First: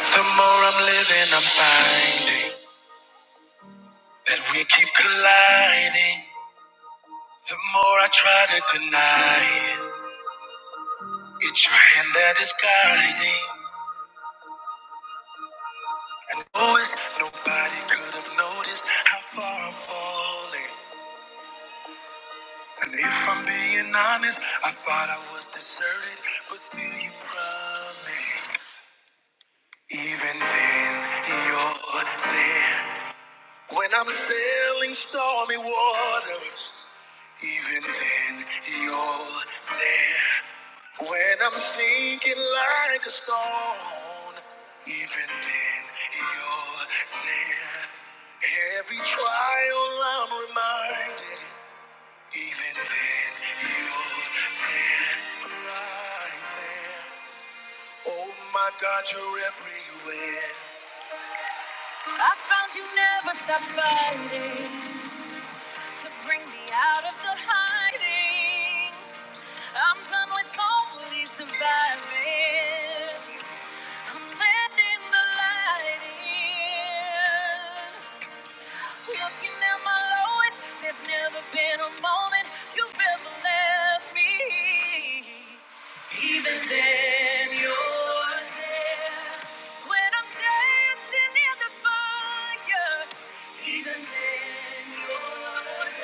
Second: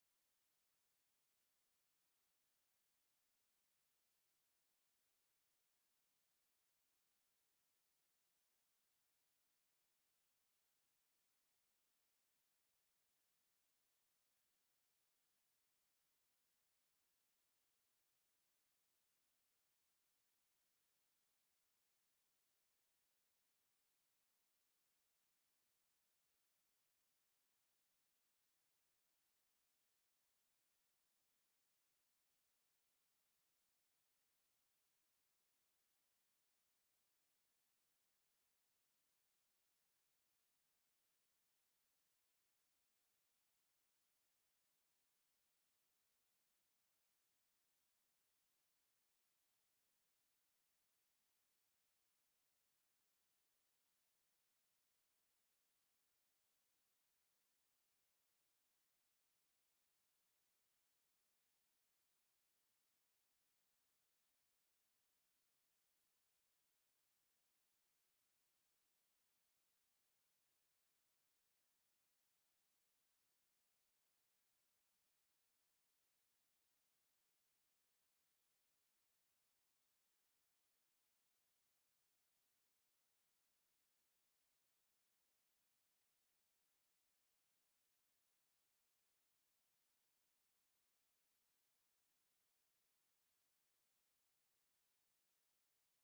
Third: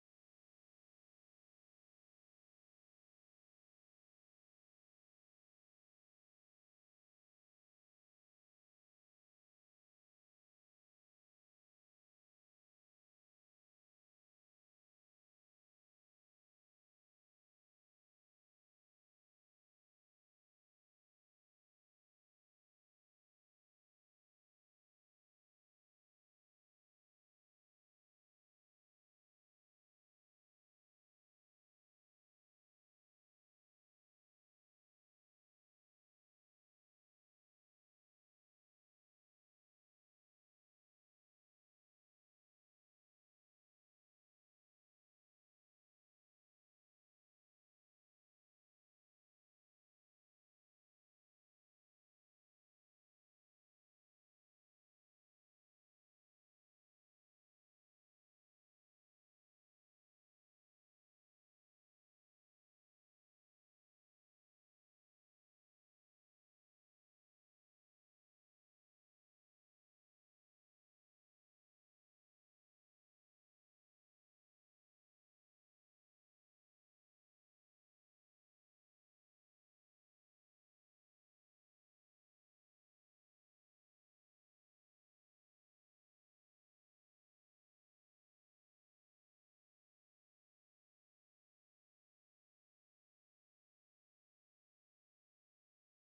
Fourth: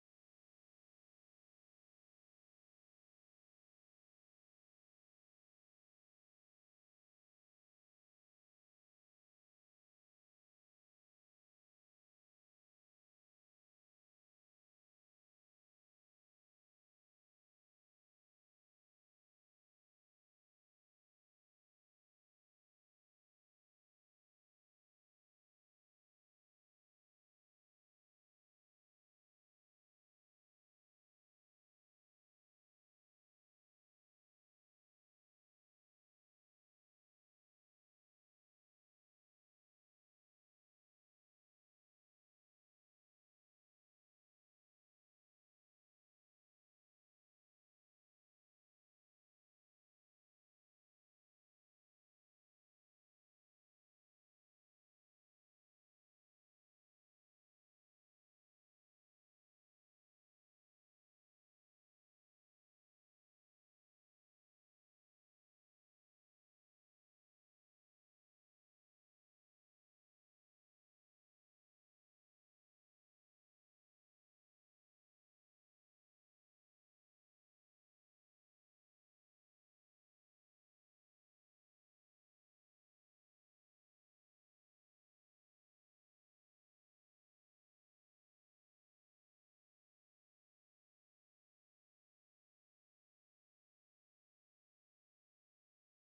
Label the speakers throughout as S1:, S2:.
S1: The more I'm living, I'm finding that we keep colliding. The more I try to deny it, it's your hand that is guiding. And always nobody could have noticed how far I'm falling. And if I'm being honest, I thought I was deserted, but still you promised. Even then, you're there. When I'm sailing stormy waters. Even then, you're there. When I'm thinking like a stone, even then, you're there. Every trial I'm reminded, even then, you're there, right there. Oh my God, you're everywhere. I found you never stop fighting to bring me out of the hiding. I'm done with only surviving. I'm letting the light in. Looking at my lowest, there's never been a moment you've ever left me. Even then, you're there. When I'm dancing in the fire, even then, you're there.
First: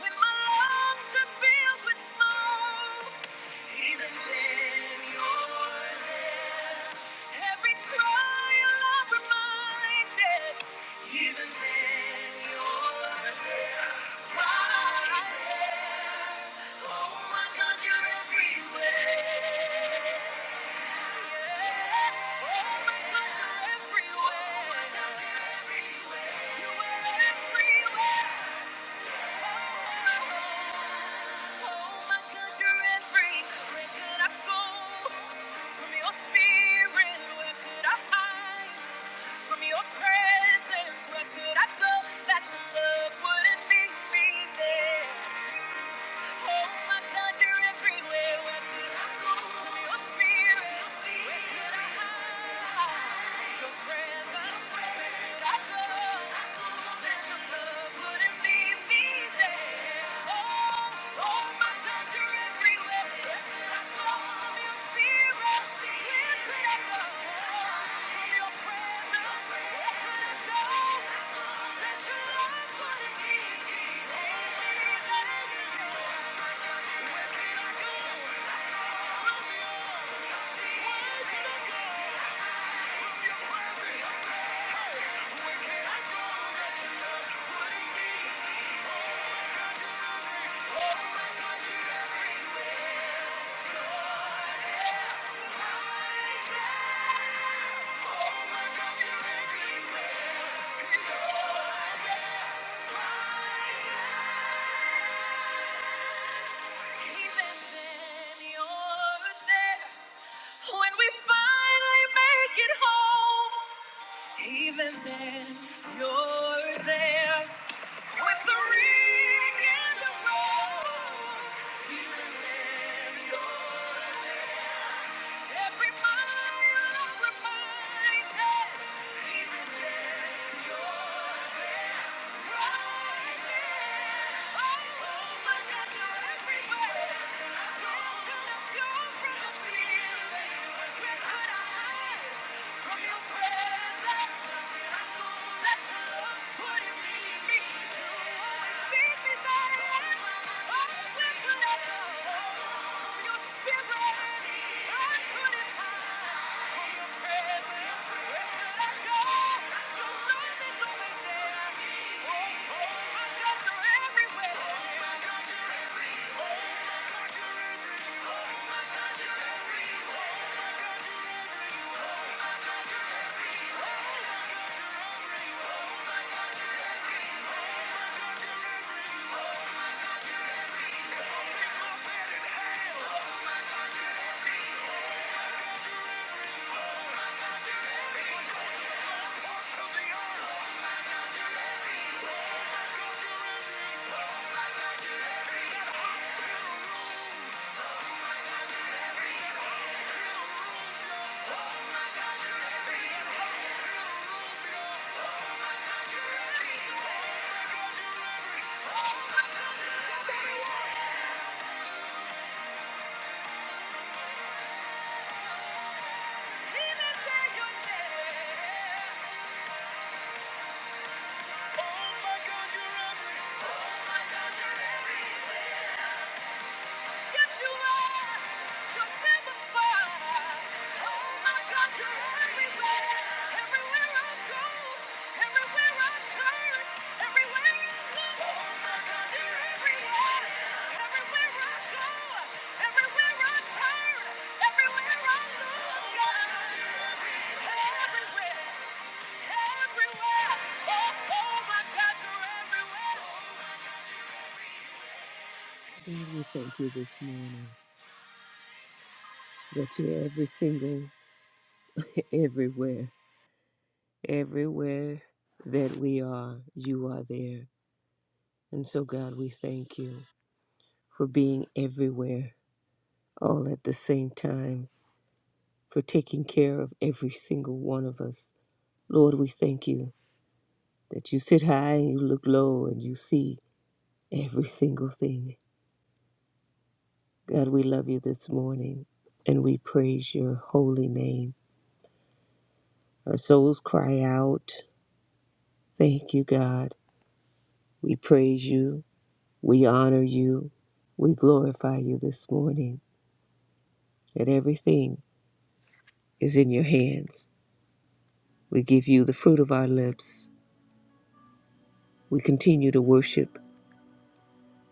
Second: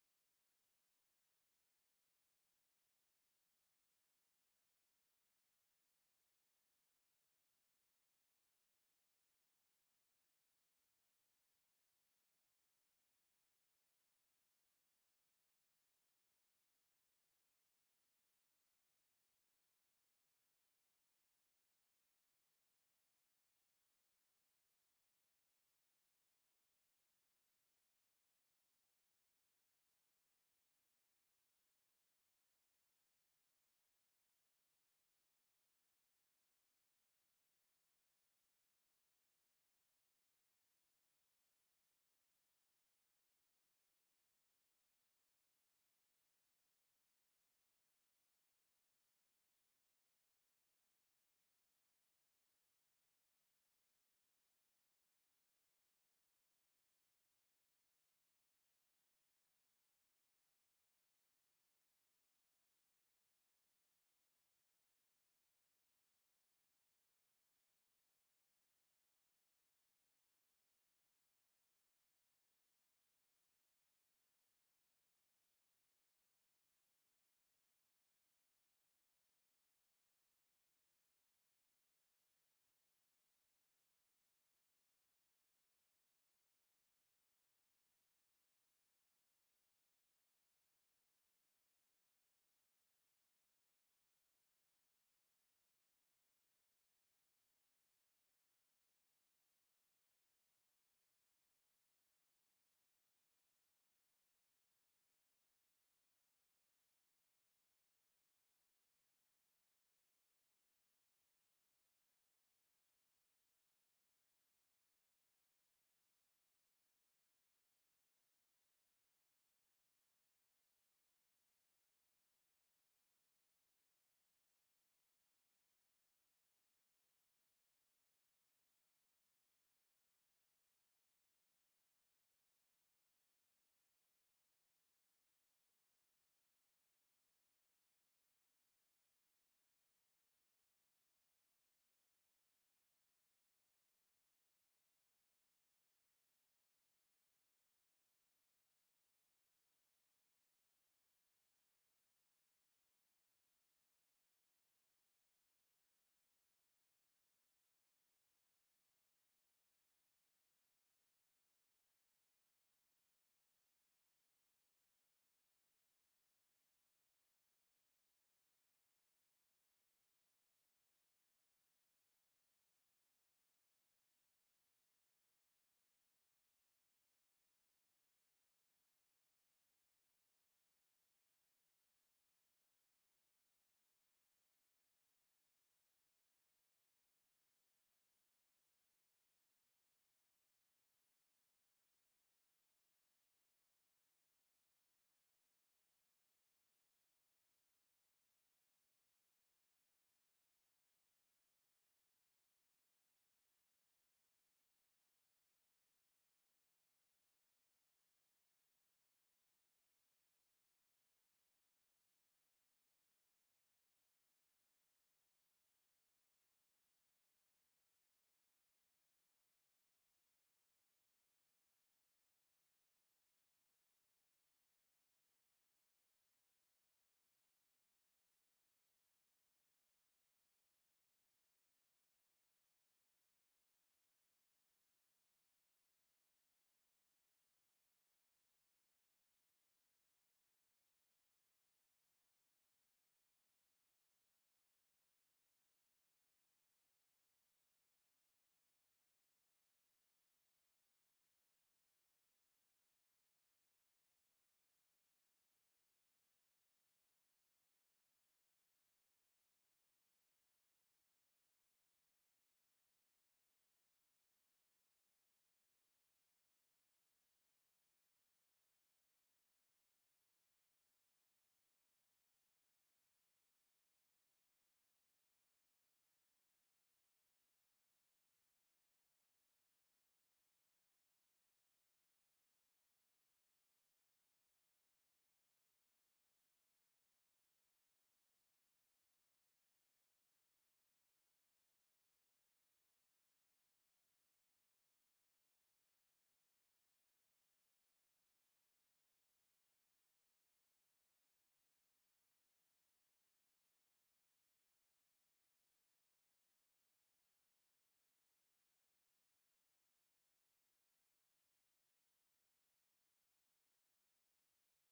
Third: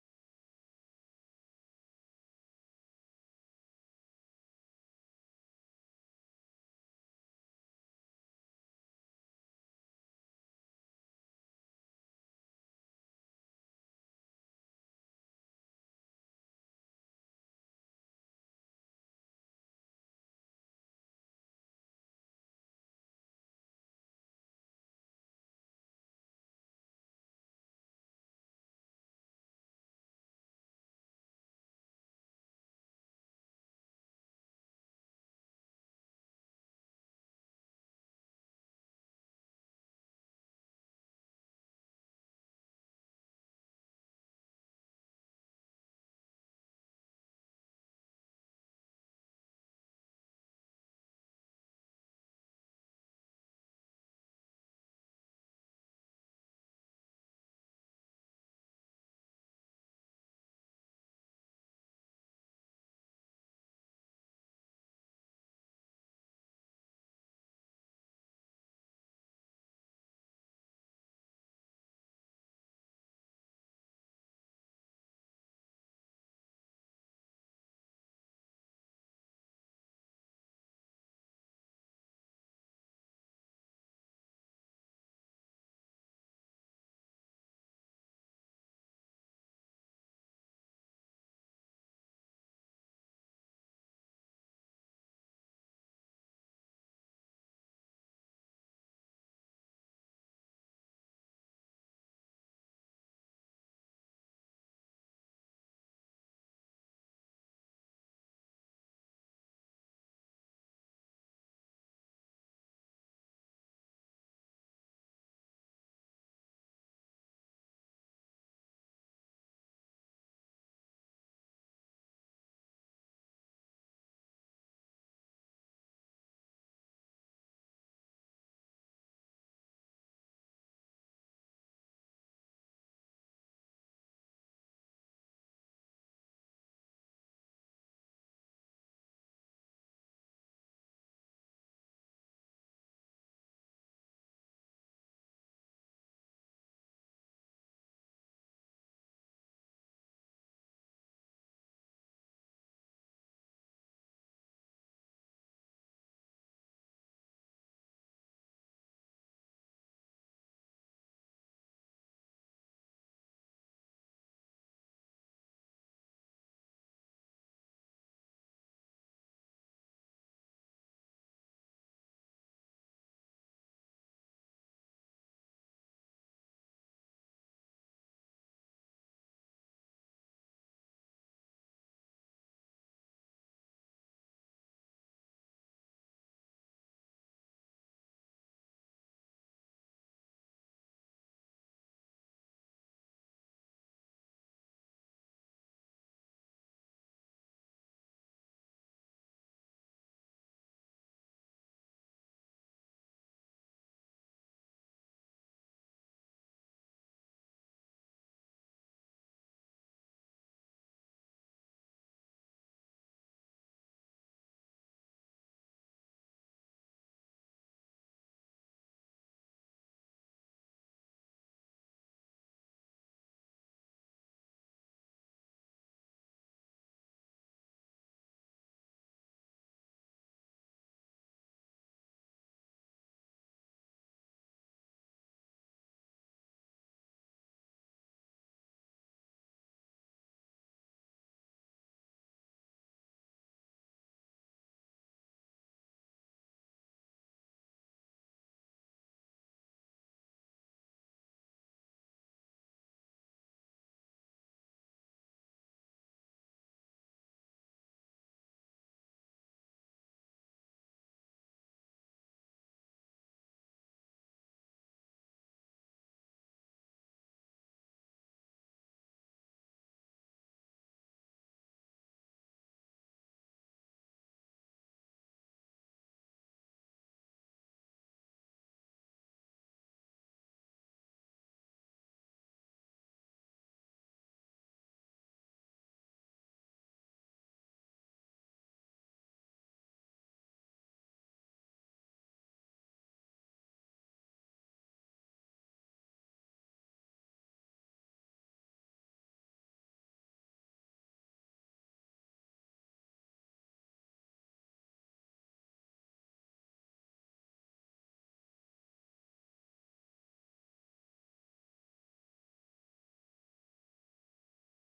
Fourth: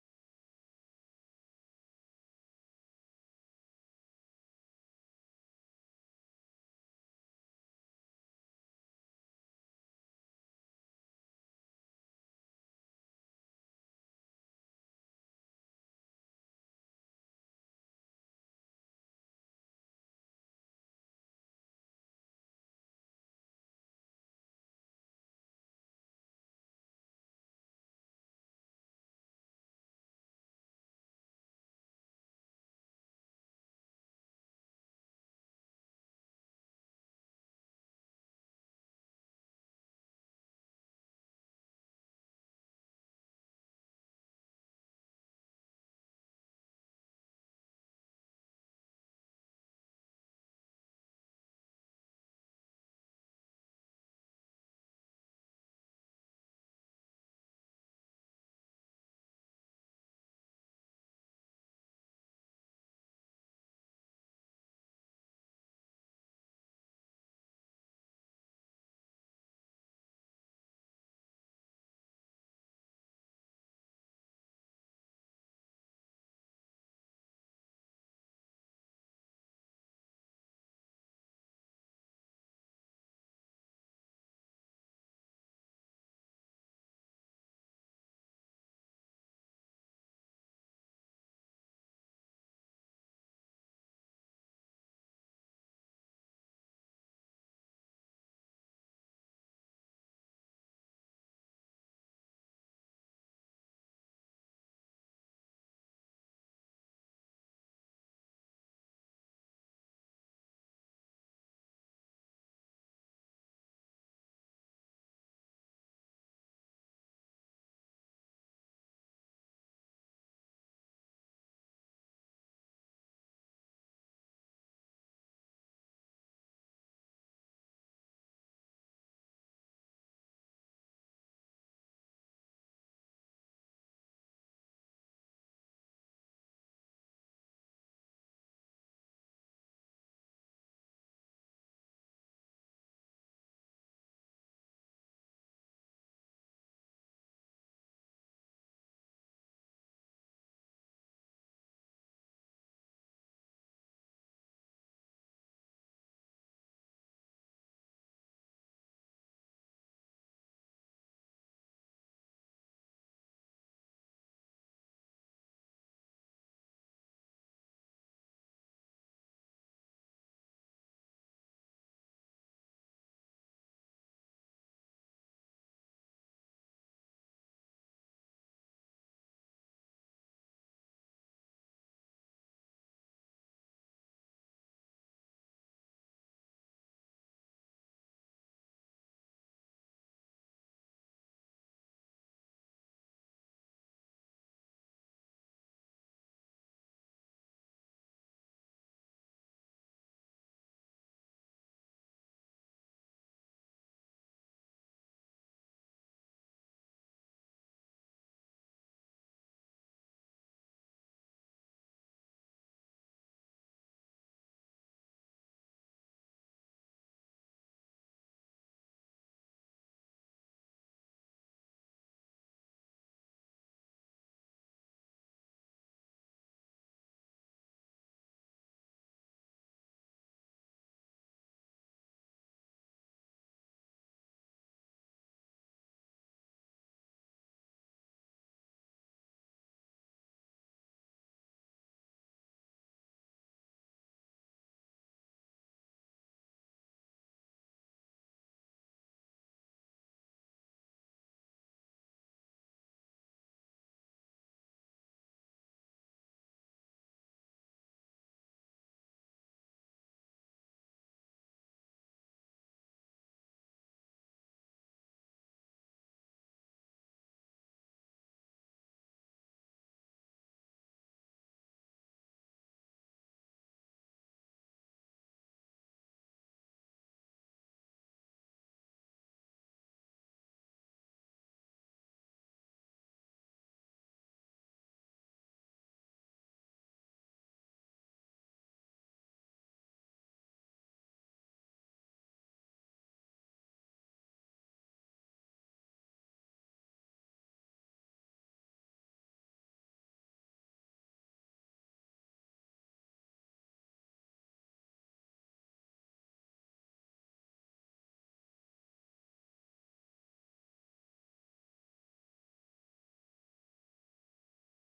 S1: When my lungs are filled with smoke, even then you're there. Every trial I'm reminded, even then you're right. Oh my God, you're everywhere. Oh my God, you're everywhere. Oh my God, you're everywhere. You were everywhere. Presence, where. Could I go presence? That your love wouldn't leave me there. Thank you. When we finally make it home, even then, you're there. With the ring in the road. Thank you. Yeah. God, we thank you this morning that you're every single everywhere, everywhere that we are, you are there. And so, God, we thank you for being everywhere all at the same time, for taking care of every single one of us. Lord, we thank you that you sit high and you look low and you see every single thing. God, we love you this morning and we praise your holy name. Our souls cry out, Thank you, God. We praise you. We honor you. We glorify you this morning. That everything is in your hands. We give you the fruit of our lips. We continue to worship.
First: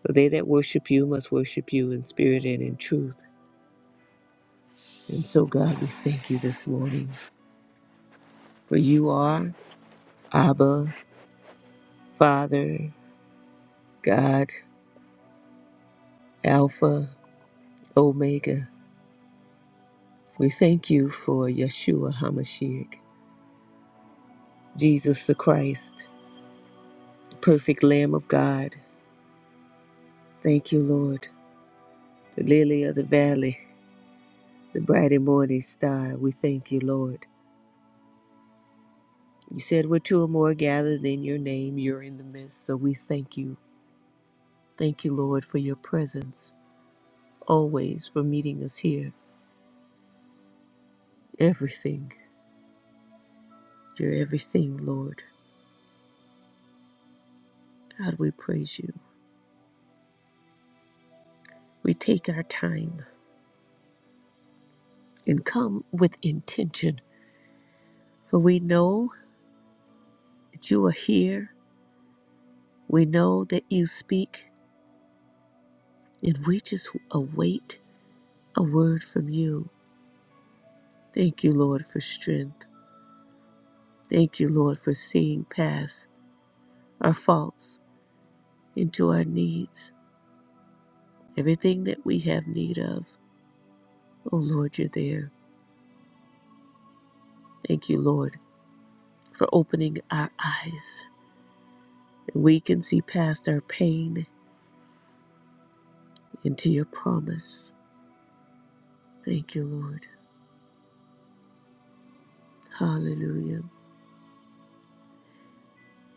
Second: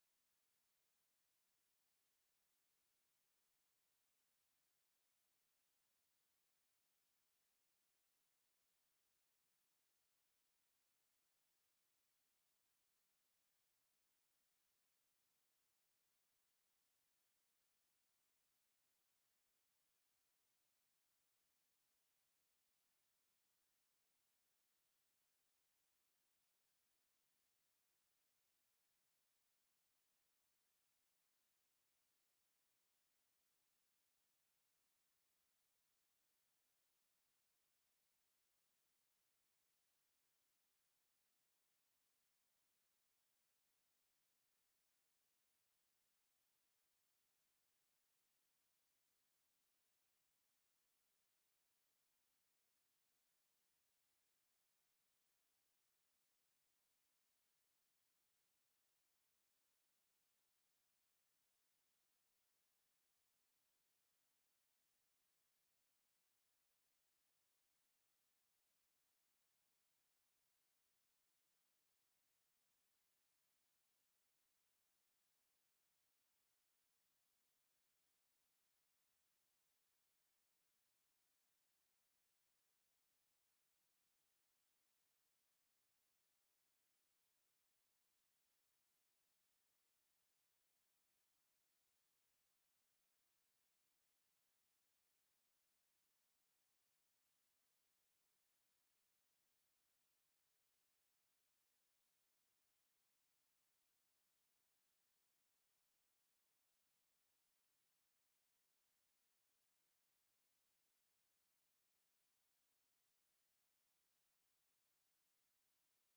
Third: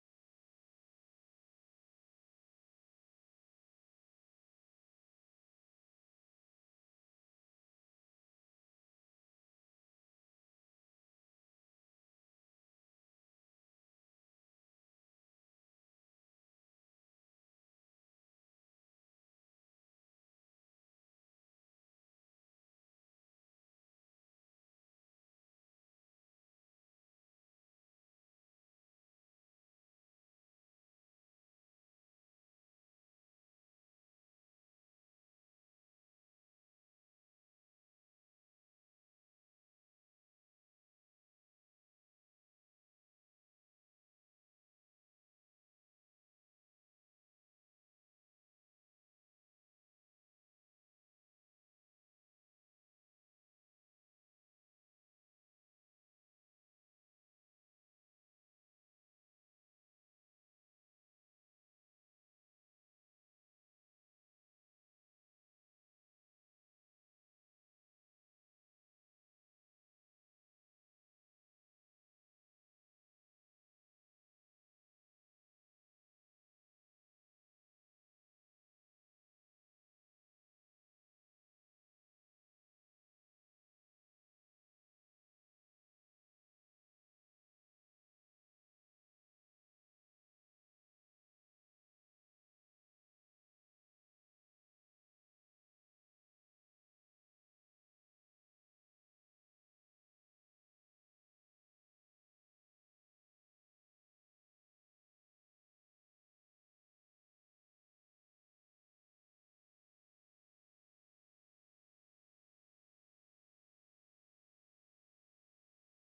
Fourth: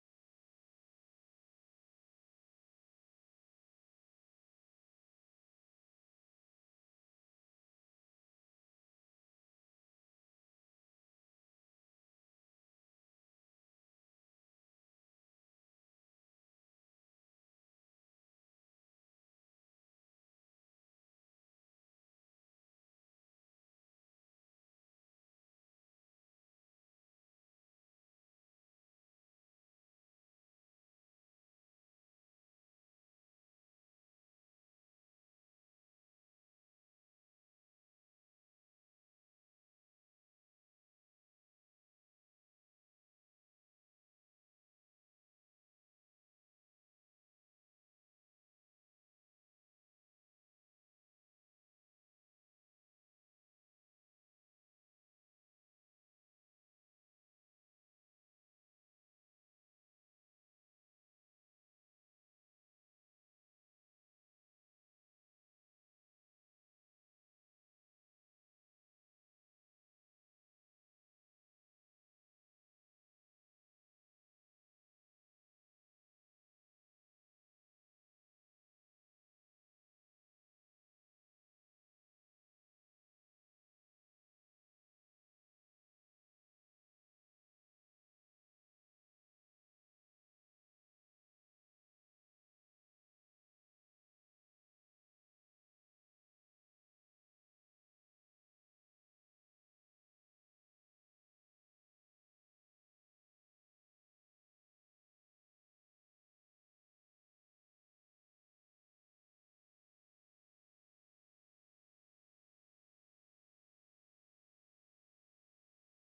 S1: For they that worship you must worship you in spirit and in truth. And so, God, we thank you this morning. For you are Abba, Father, God, Alpha, Omega. We thank you for Yeshua HaMashiach, Jesus the Christ, the perfect Lamb of God. Thank you, Lord. the lily of the valley, the bright and morning star. We thank you, Lord. You said we're two or more gathered in your name, you're in the midst. So we thank you. Thank you, Lord, for your presence, always for meeting us here. Everything, you're everything, Lord. God, we praise you. We take our time and come with intention, for we know that you are here. We know that you speak, and we just await a word from you. Thank you, Lord, for strength. Thank you, Lord, for seeing past our faults into our needs, everything that we have need of. Oh, Lord, you're there. Thank you, Lord, for opening our eyes. We can see past our pain into your promise. Thank you, Lord. Hallelujah.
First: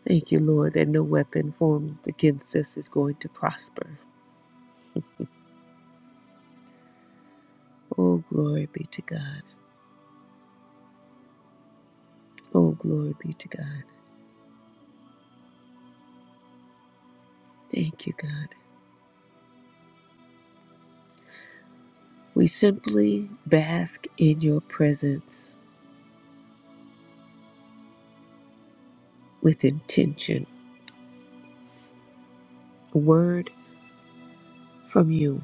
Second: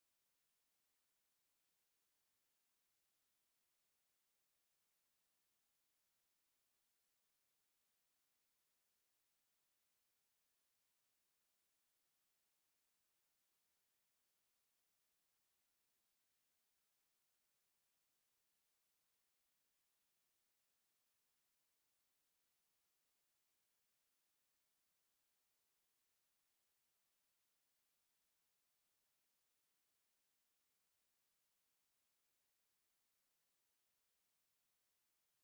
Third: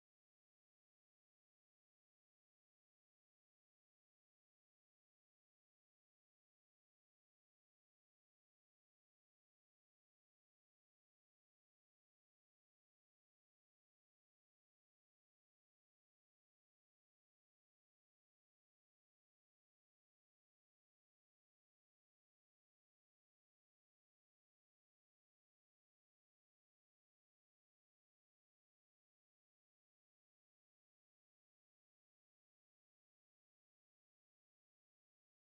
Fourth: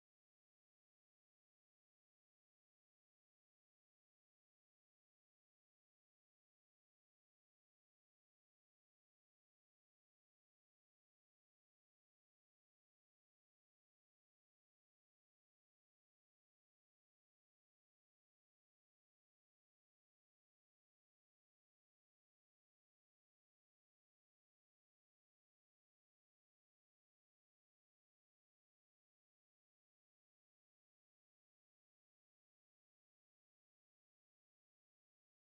S1: Thank you, Lord, that no weapon formed against us is going to prosper. Oh, glory be to God. Oh, glory be to God. Thank you, God. We simply bask in your presence with intention, a word from you,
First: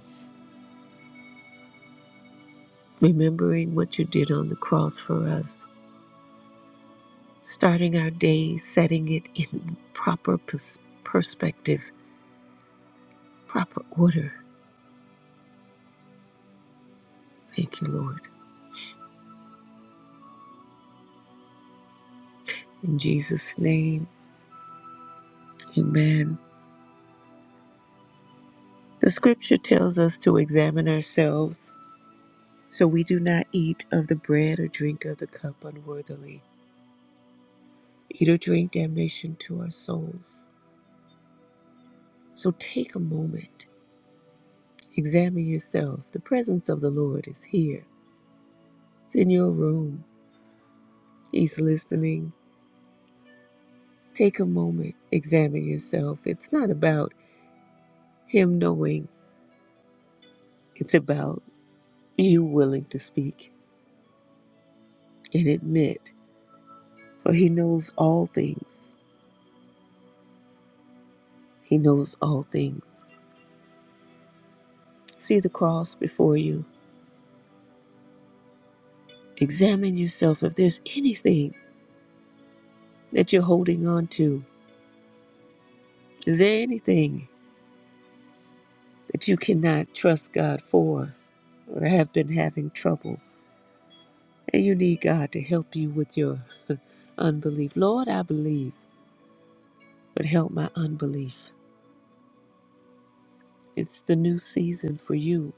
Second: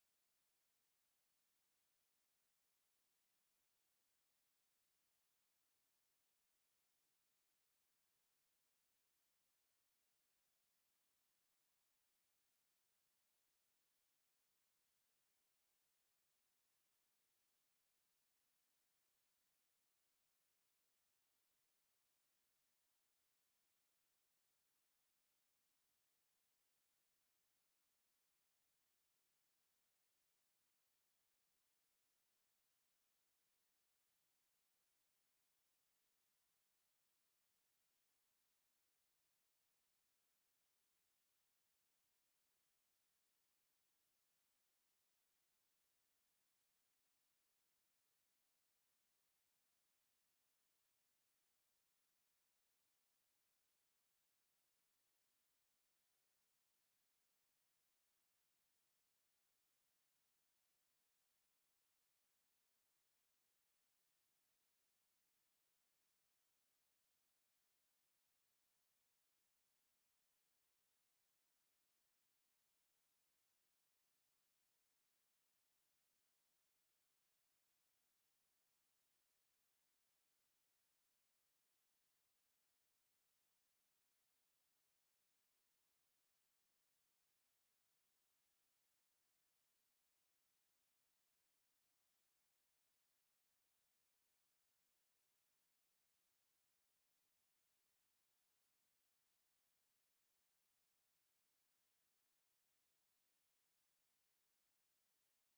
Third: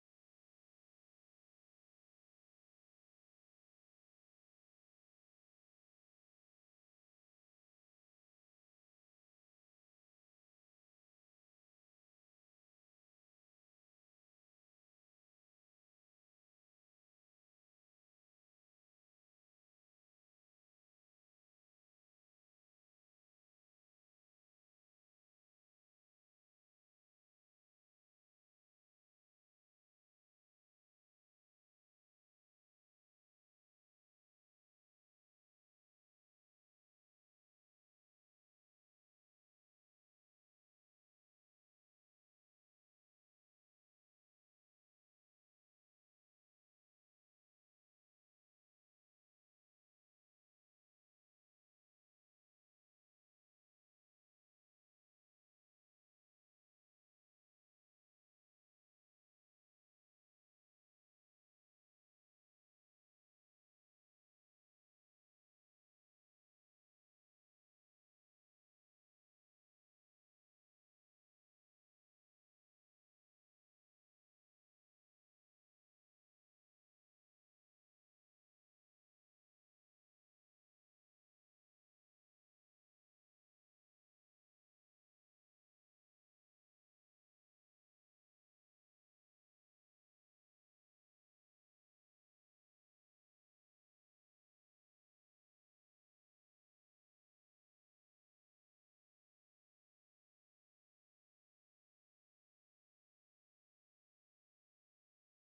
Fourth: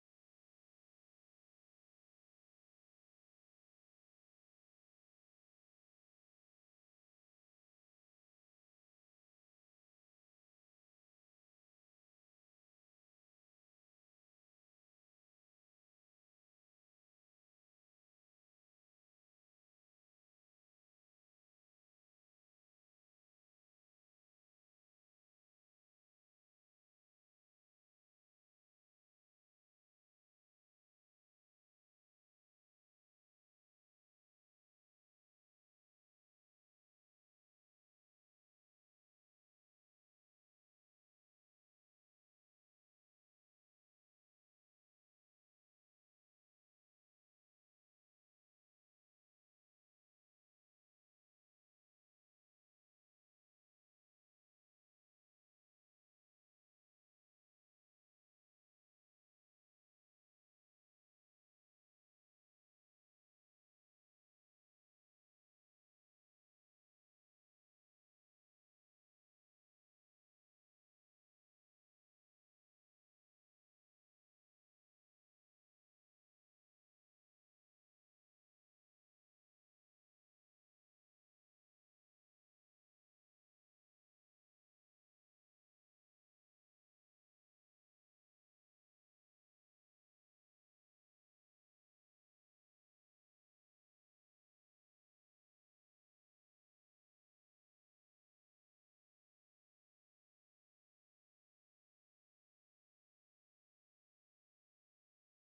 S1: remembering what you did on the cross for us, starting our day, setting it in proper pers- perspective, proper order. Thank you, Lord. In Jesus' name, amen. The scripture tells us to examine ourselves so we do not eat of the bread or drink of the cup unworthily, eat or drink damnation to our souls. So take a moment, examine yourself. The presence of the Lord is here, it's in your room, He's listening. Take a moment, examine yourself. It's not about Him knowing, it's about you willing to speak and admit, for He knows all things. He knows all things. See the cross before you. Examine yourself if there's anything that you're holding on to. Is there anything? that you cannot trust God for or have been having trouble. And you need God to help you with your unbelief. Lord, I believe, but help my unbelief. It's the new season for you,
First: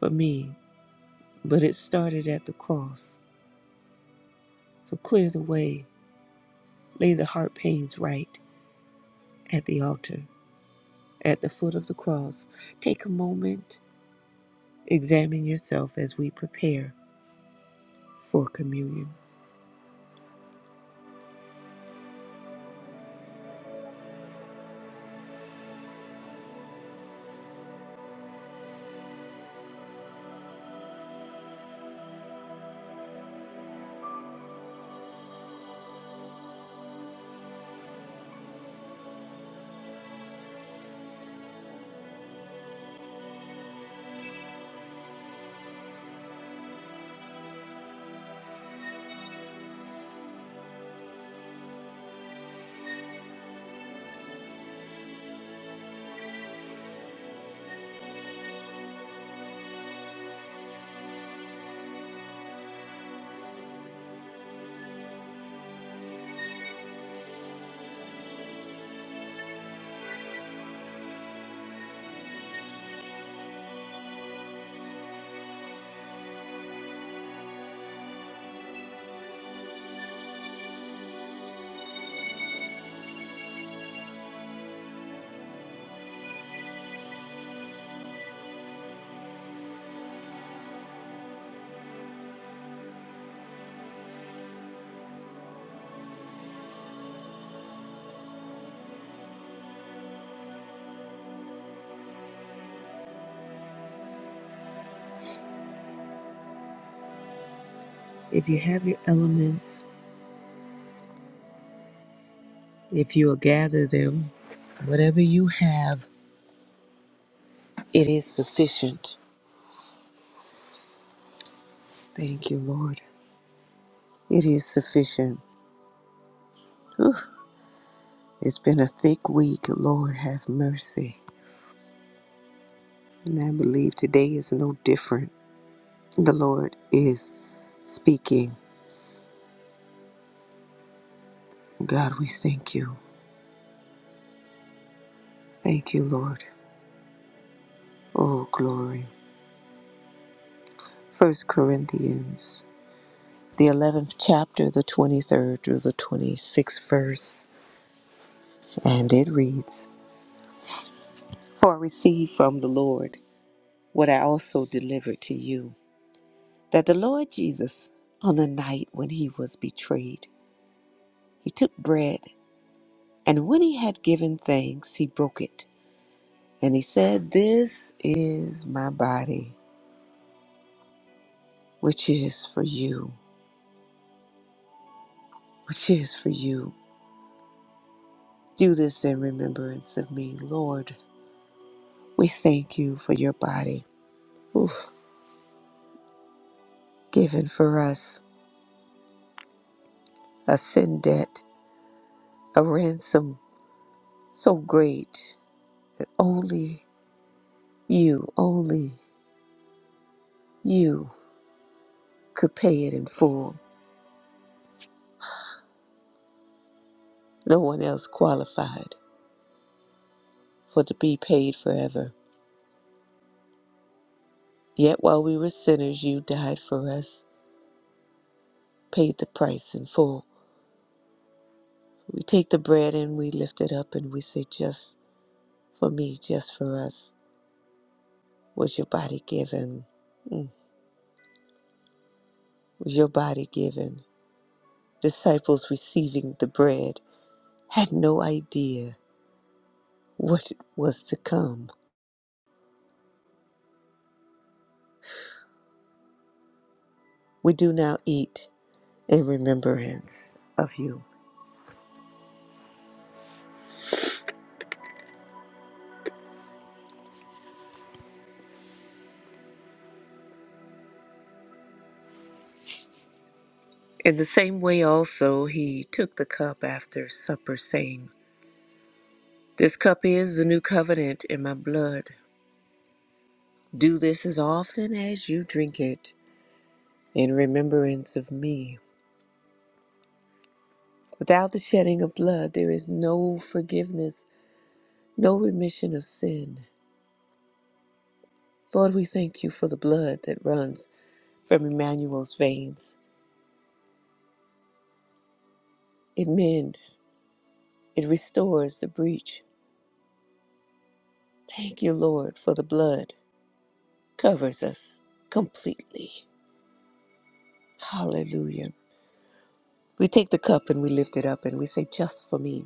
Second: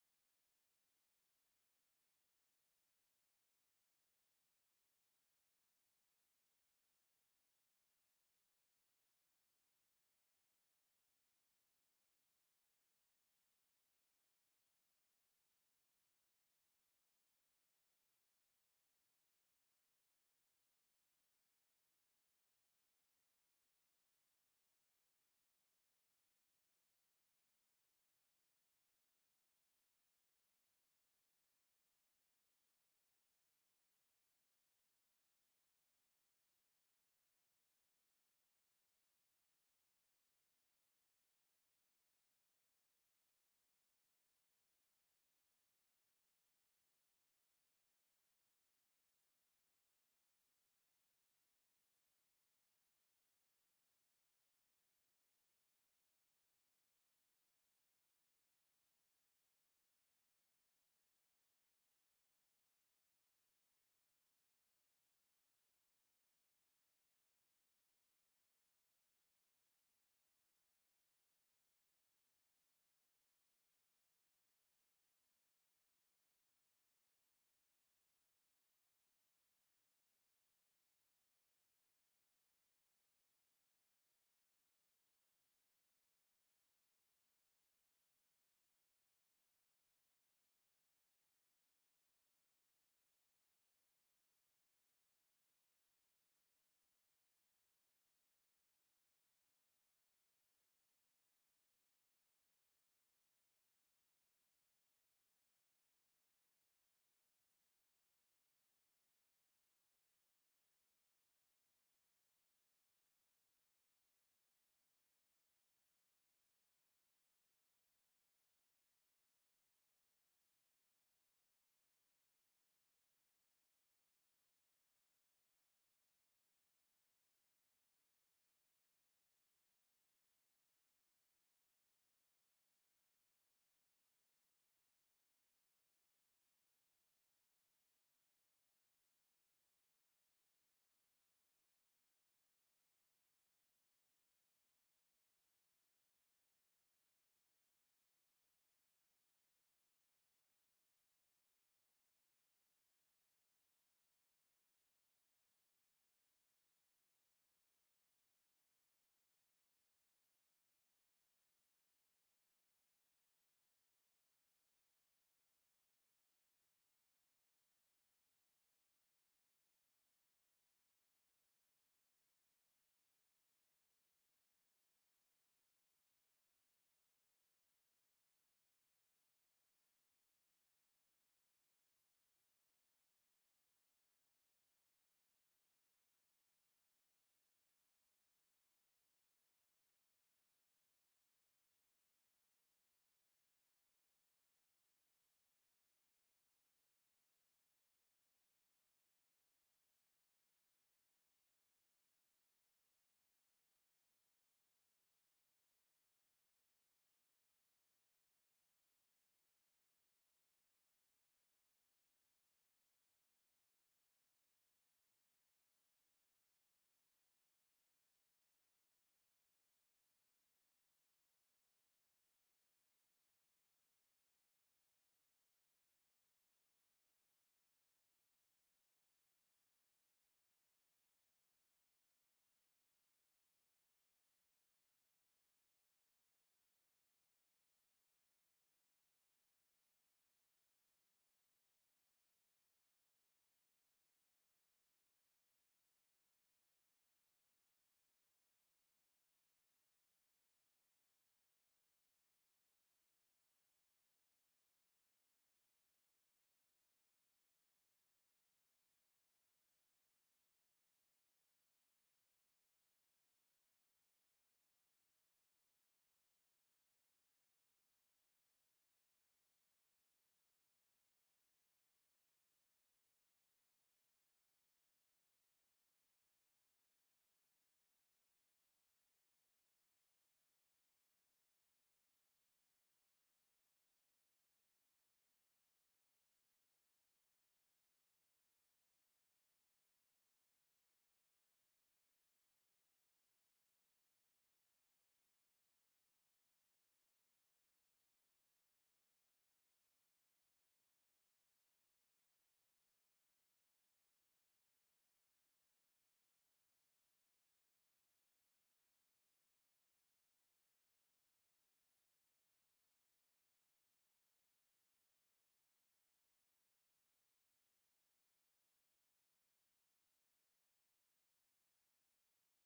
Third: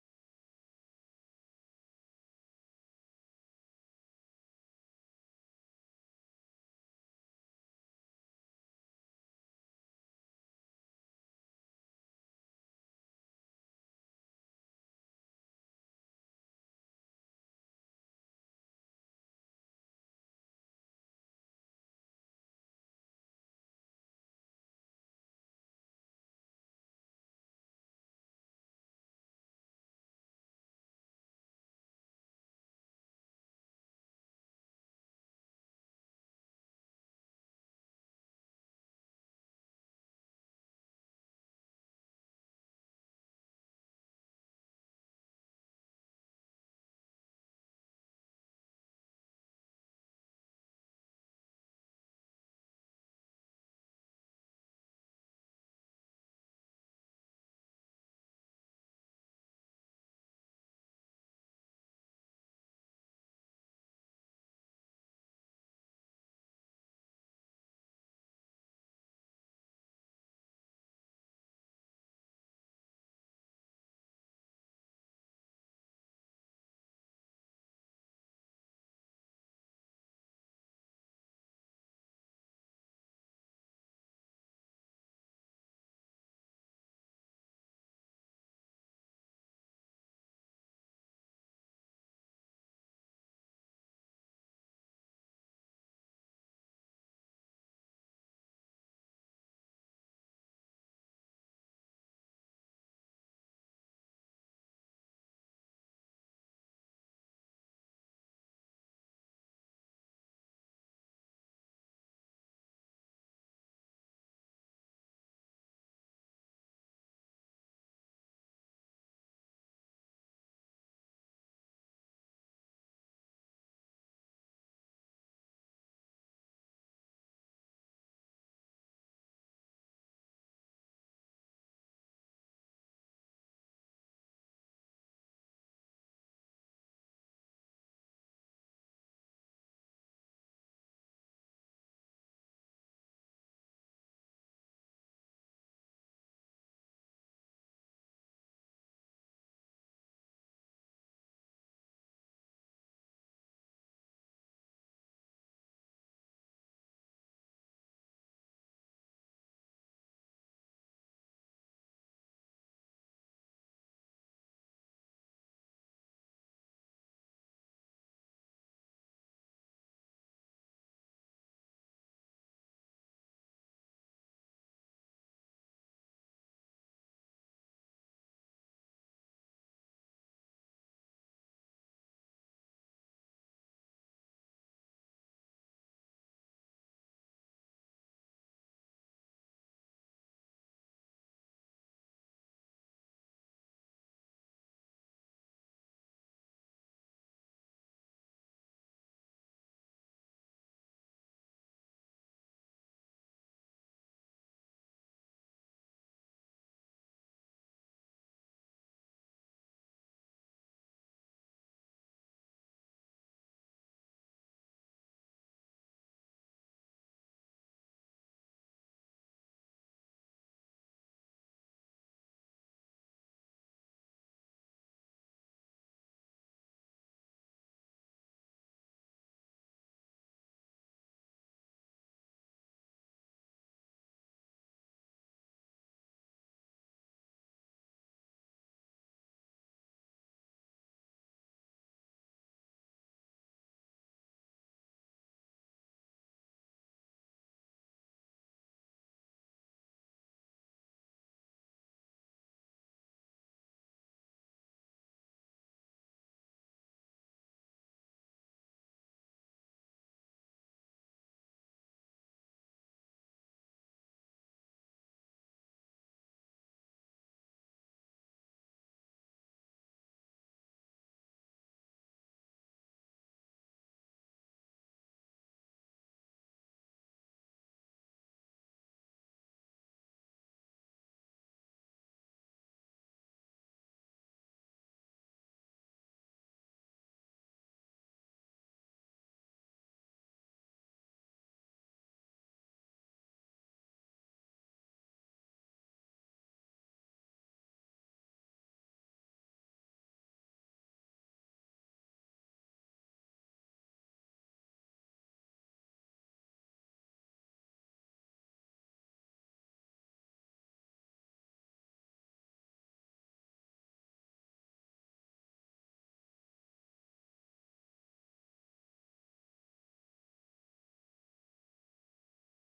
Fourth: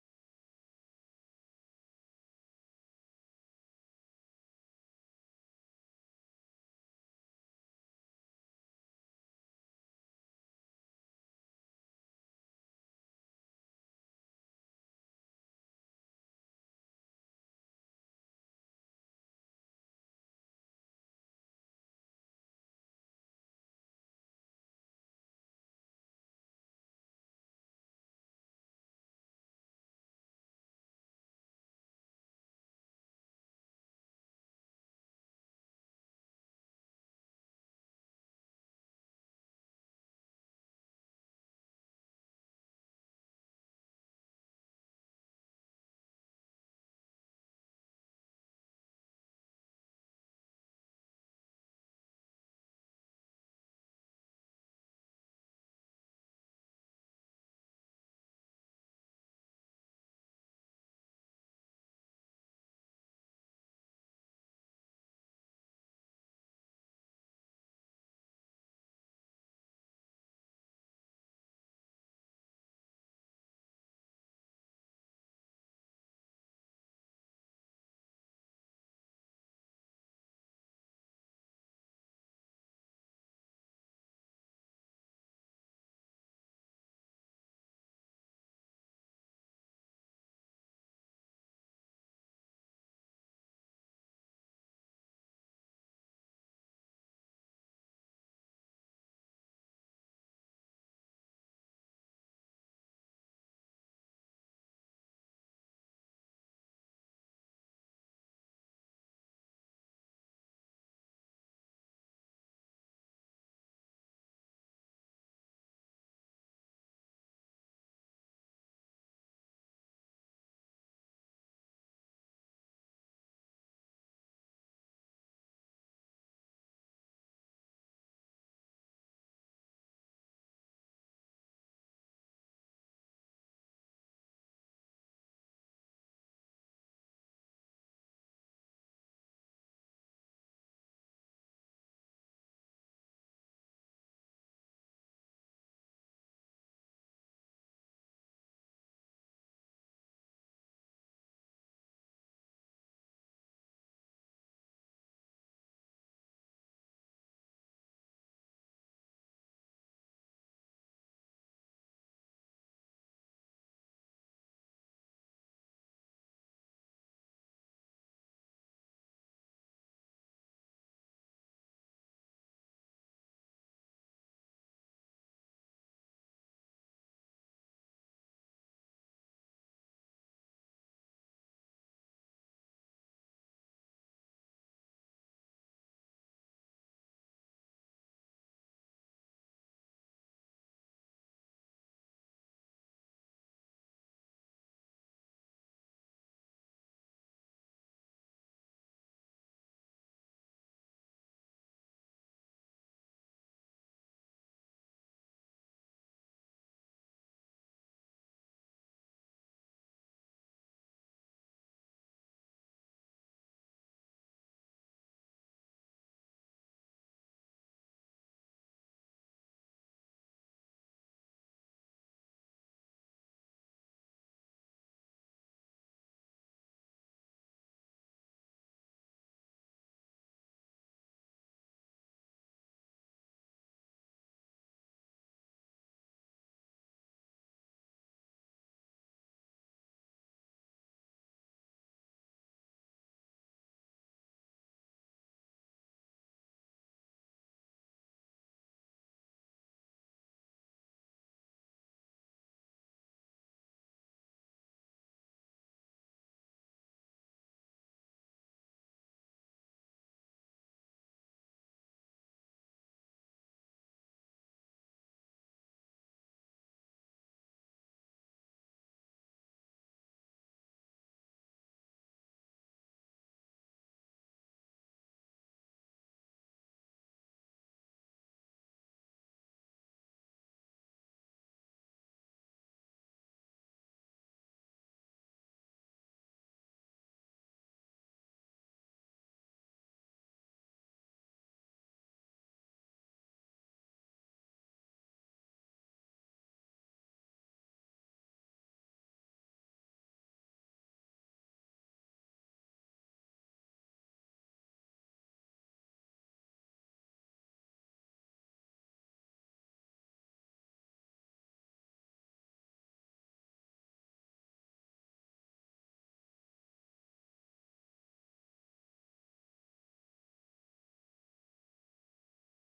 S1: for me, but it started at the cross. So clear the way, lay the heart pains right at the altar, at the foot of the cross. Take a moment, examine yourself as we prepare for communion. If you have your elements, If you will gather them, whatever you have, it is sufficient. Thank you, Lord. It is sufficient. Whew. It's been a thick week. Lord, have mercy. And I believe today is no different. The Lord is speaking. God, we thank you. Thank you, Lord. Oh, glory. First Corinthians, the 11th chapter, the 23rd through the 26th verse. And it reads For I received from the Lord what I also delivered to you that the Lord Jesus, on the night when he was betrayed, he took bread, and when he had given thanks, he broke it. And he said, This is my body, which is for you, which is for you. Do this in remembrance of me, Lord. We thank you for your body, oof, given for us a sin debt, a ransom so great that only you, only you could pay it in full. No one else qualified for to be paid forever. Yet while we were sinners, you died for us, paid the price in full. We take the bread and we lift it up and we say, Just for me, just for us, was your body given. Mm, Was your body given? Disciples receiving the bread had no idea what was to come. We do now eat in remembrance of you. In the same way also he took the cup after supper, saying, This cup is the new covenant in my blood. Do this as often as you drink it in remembrance of me. Without the shedding of blood, there is no forgiveness, no remission of sin. Lord, we thank you for the blood that runs from Emmanuel's veins. It mends, it restores the breach. Thank you, Lord, for the blood covers us completely. Hallelujah. We take the cup and we lift it up and we say, Just for me,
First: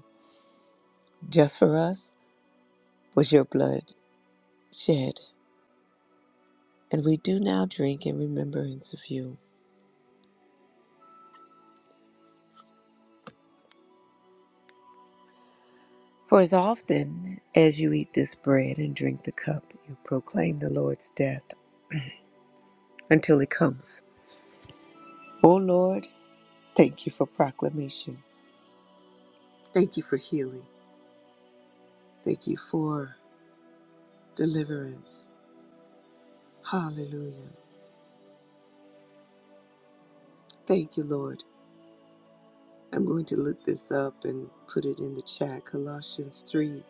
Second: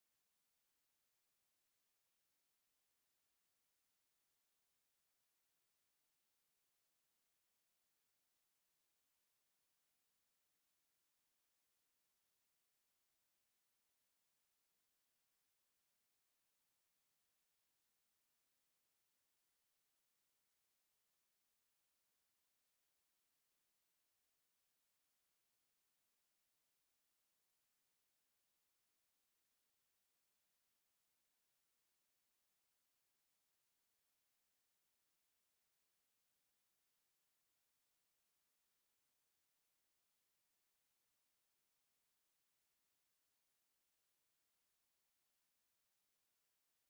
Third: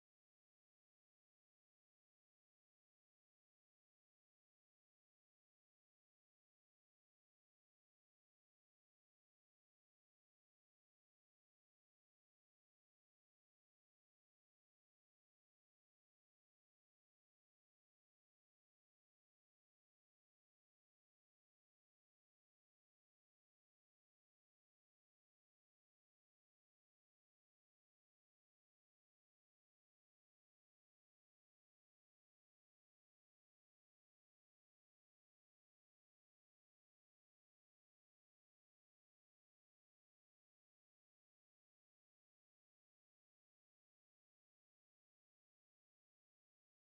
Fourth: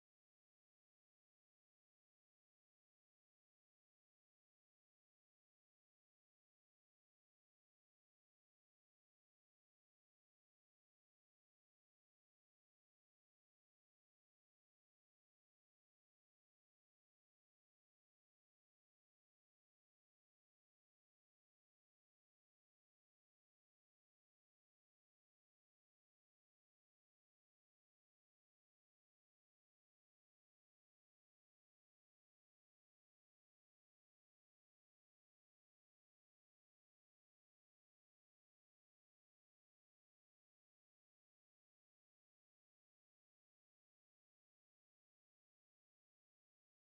S1: just for us was your blood shed. And we do now drink in remembrance of you. For as often as you eat this bread and drink the cup, you proclaim the Lord's death until he comes. O Lord, thank you for proclamation. Thank you for healing. Thank you for deliverance. Hallelujah. Thank you, Lord. I'm going to look this up and put it in the chat. Colossians 3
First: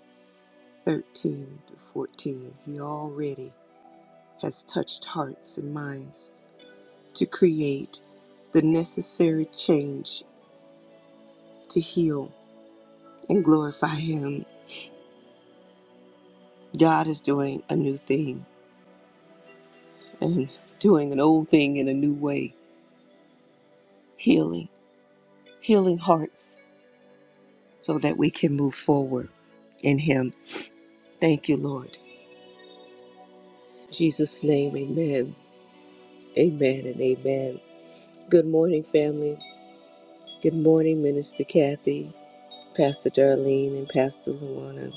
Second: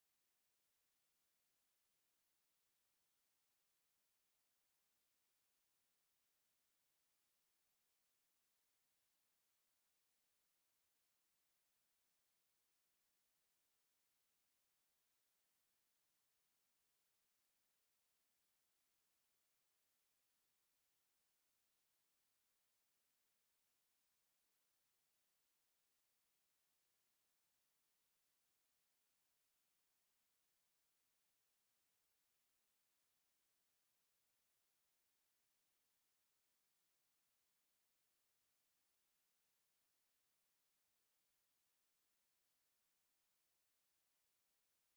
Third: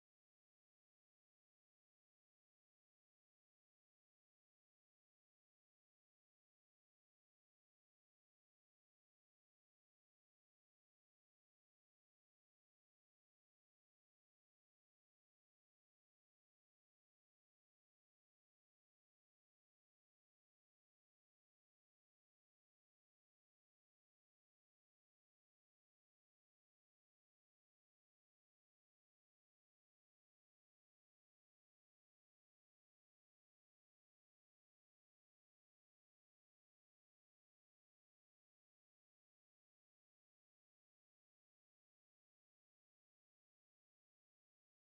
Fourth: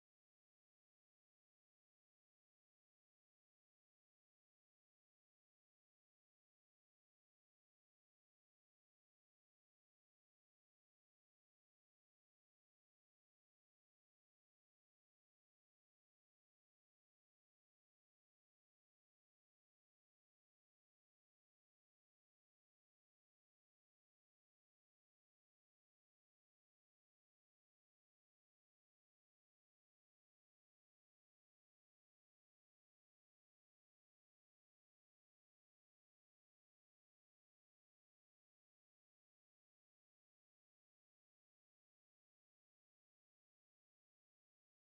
S1: 13 to 14, He already has touched hearts and minds to create the necessary change to heal and glorify Him. God is doing a new thing and doing an old thing in a new way, healing, healing hearts so that we can move forward in Him. Thank you, Lord. In Jesus' name, amen. Amen and amen. Good morning, family. Good morning, Minister Kathy. Pastor Darlene and Pastor Luana.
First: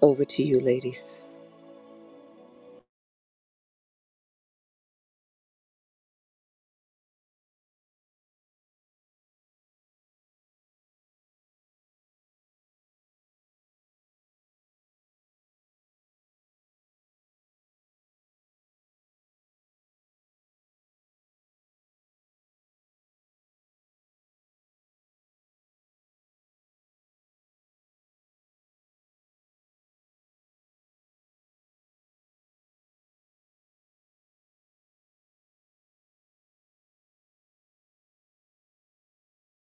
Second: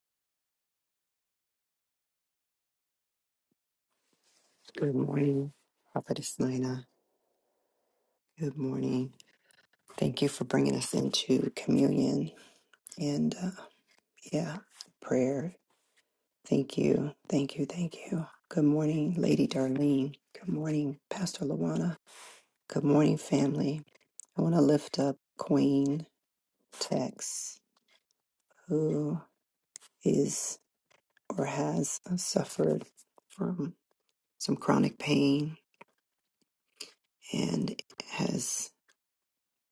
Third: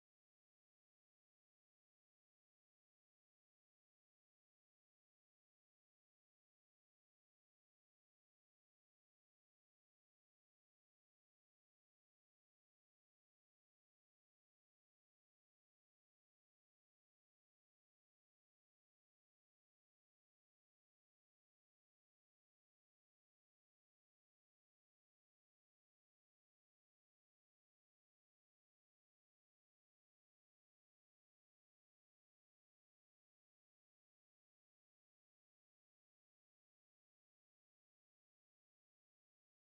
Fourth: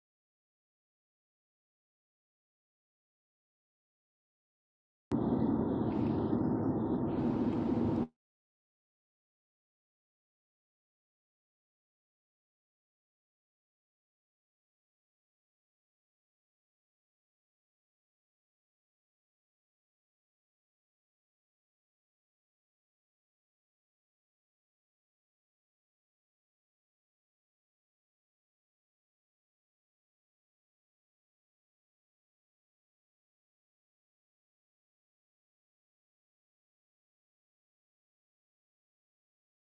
S1: Over to you, ladies.
S2: Good morning, Prophetess Nina. Good morning. Thank you for bringing us into communion and, uh, yeah, prayer. Thank you. Thank you. Thank you. Good morning, Lady Darlene. Good morning, Pastor Luana. Good morning, family. I want to lift up Queen Tex, who is or has suffered from some chronic pain and has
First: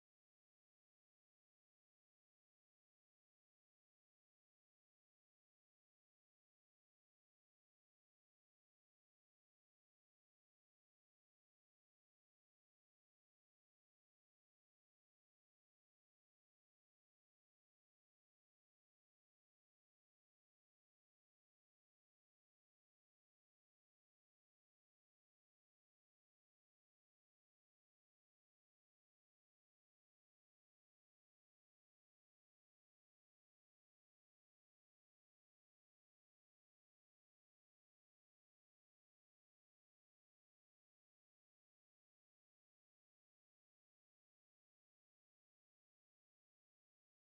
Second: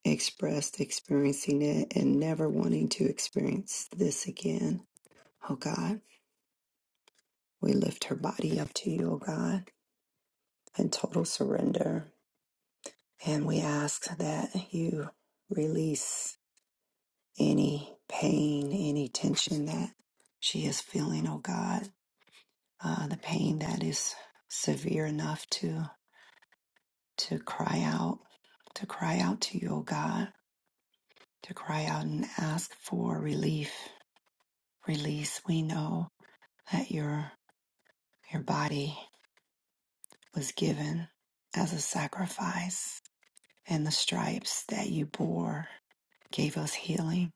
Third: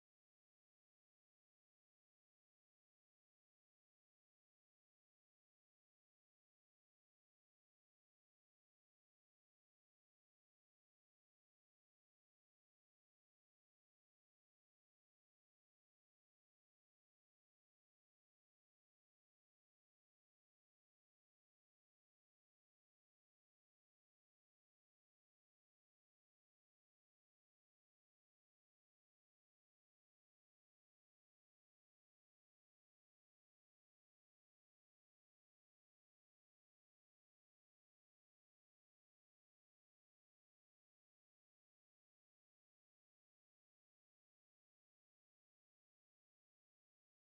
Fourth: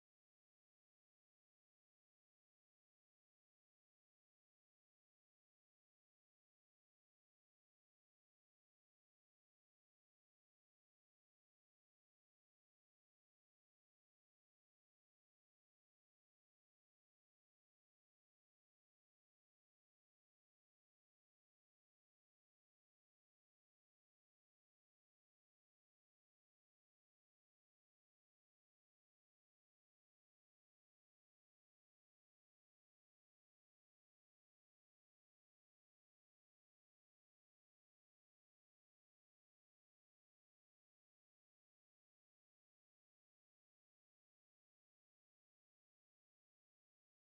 S2: expressed experiencing it and never wanting to experience this again. Oh God, we lift her body up to you, oh God, in total surrender. And we ask that you release any pain, any tension that she is feeling, oh God, uh, the pain that is severe enough to to cry out, to cry out to you, oh God, to cry out and ask for relief, release. We know that your your body was given as a sacrifice and the stripes that you bore gave us healing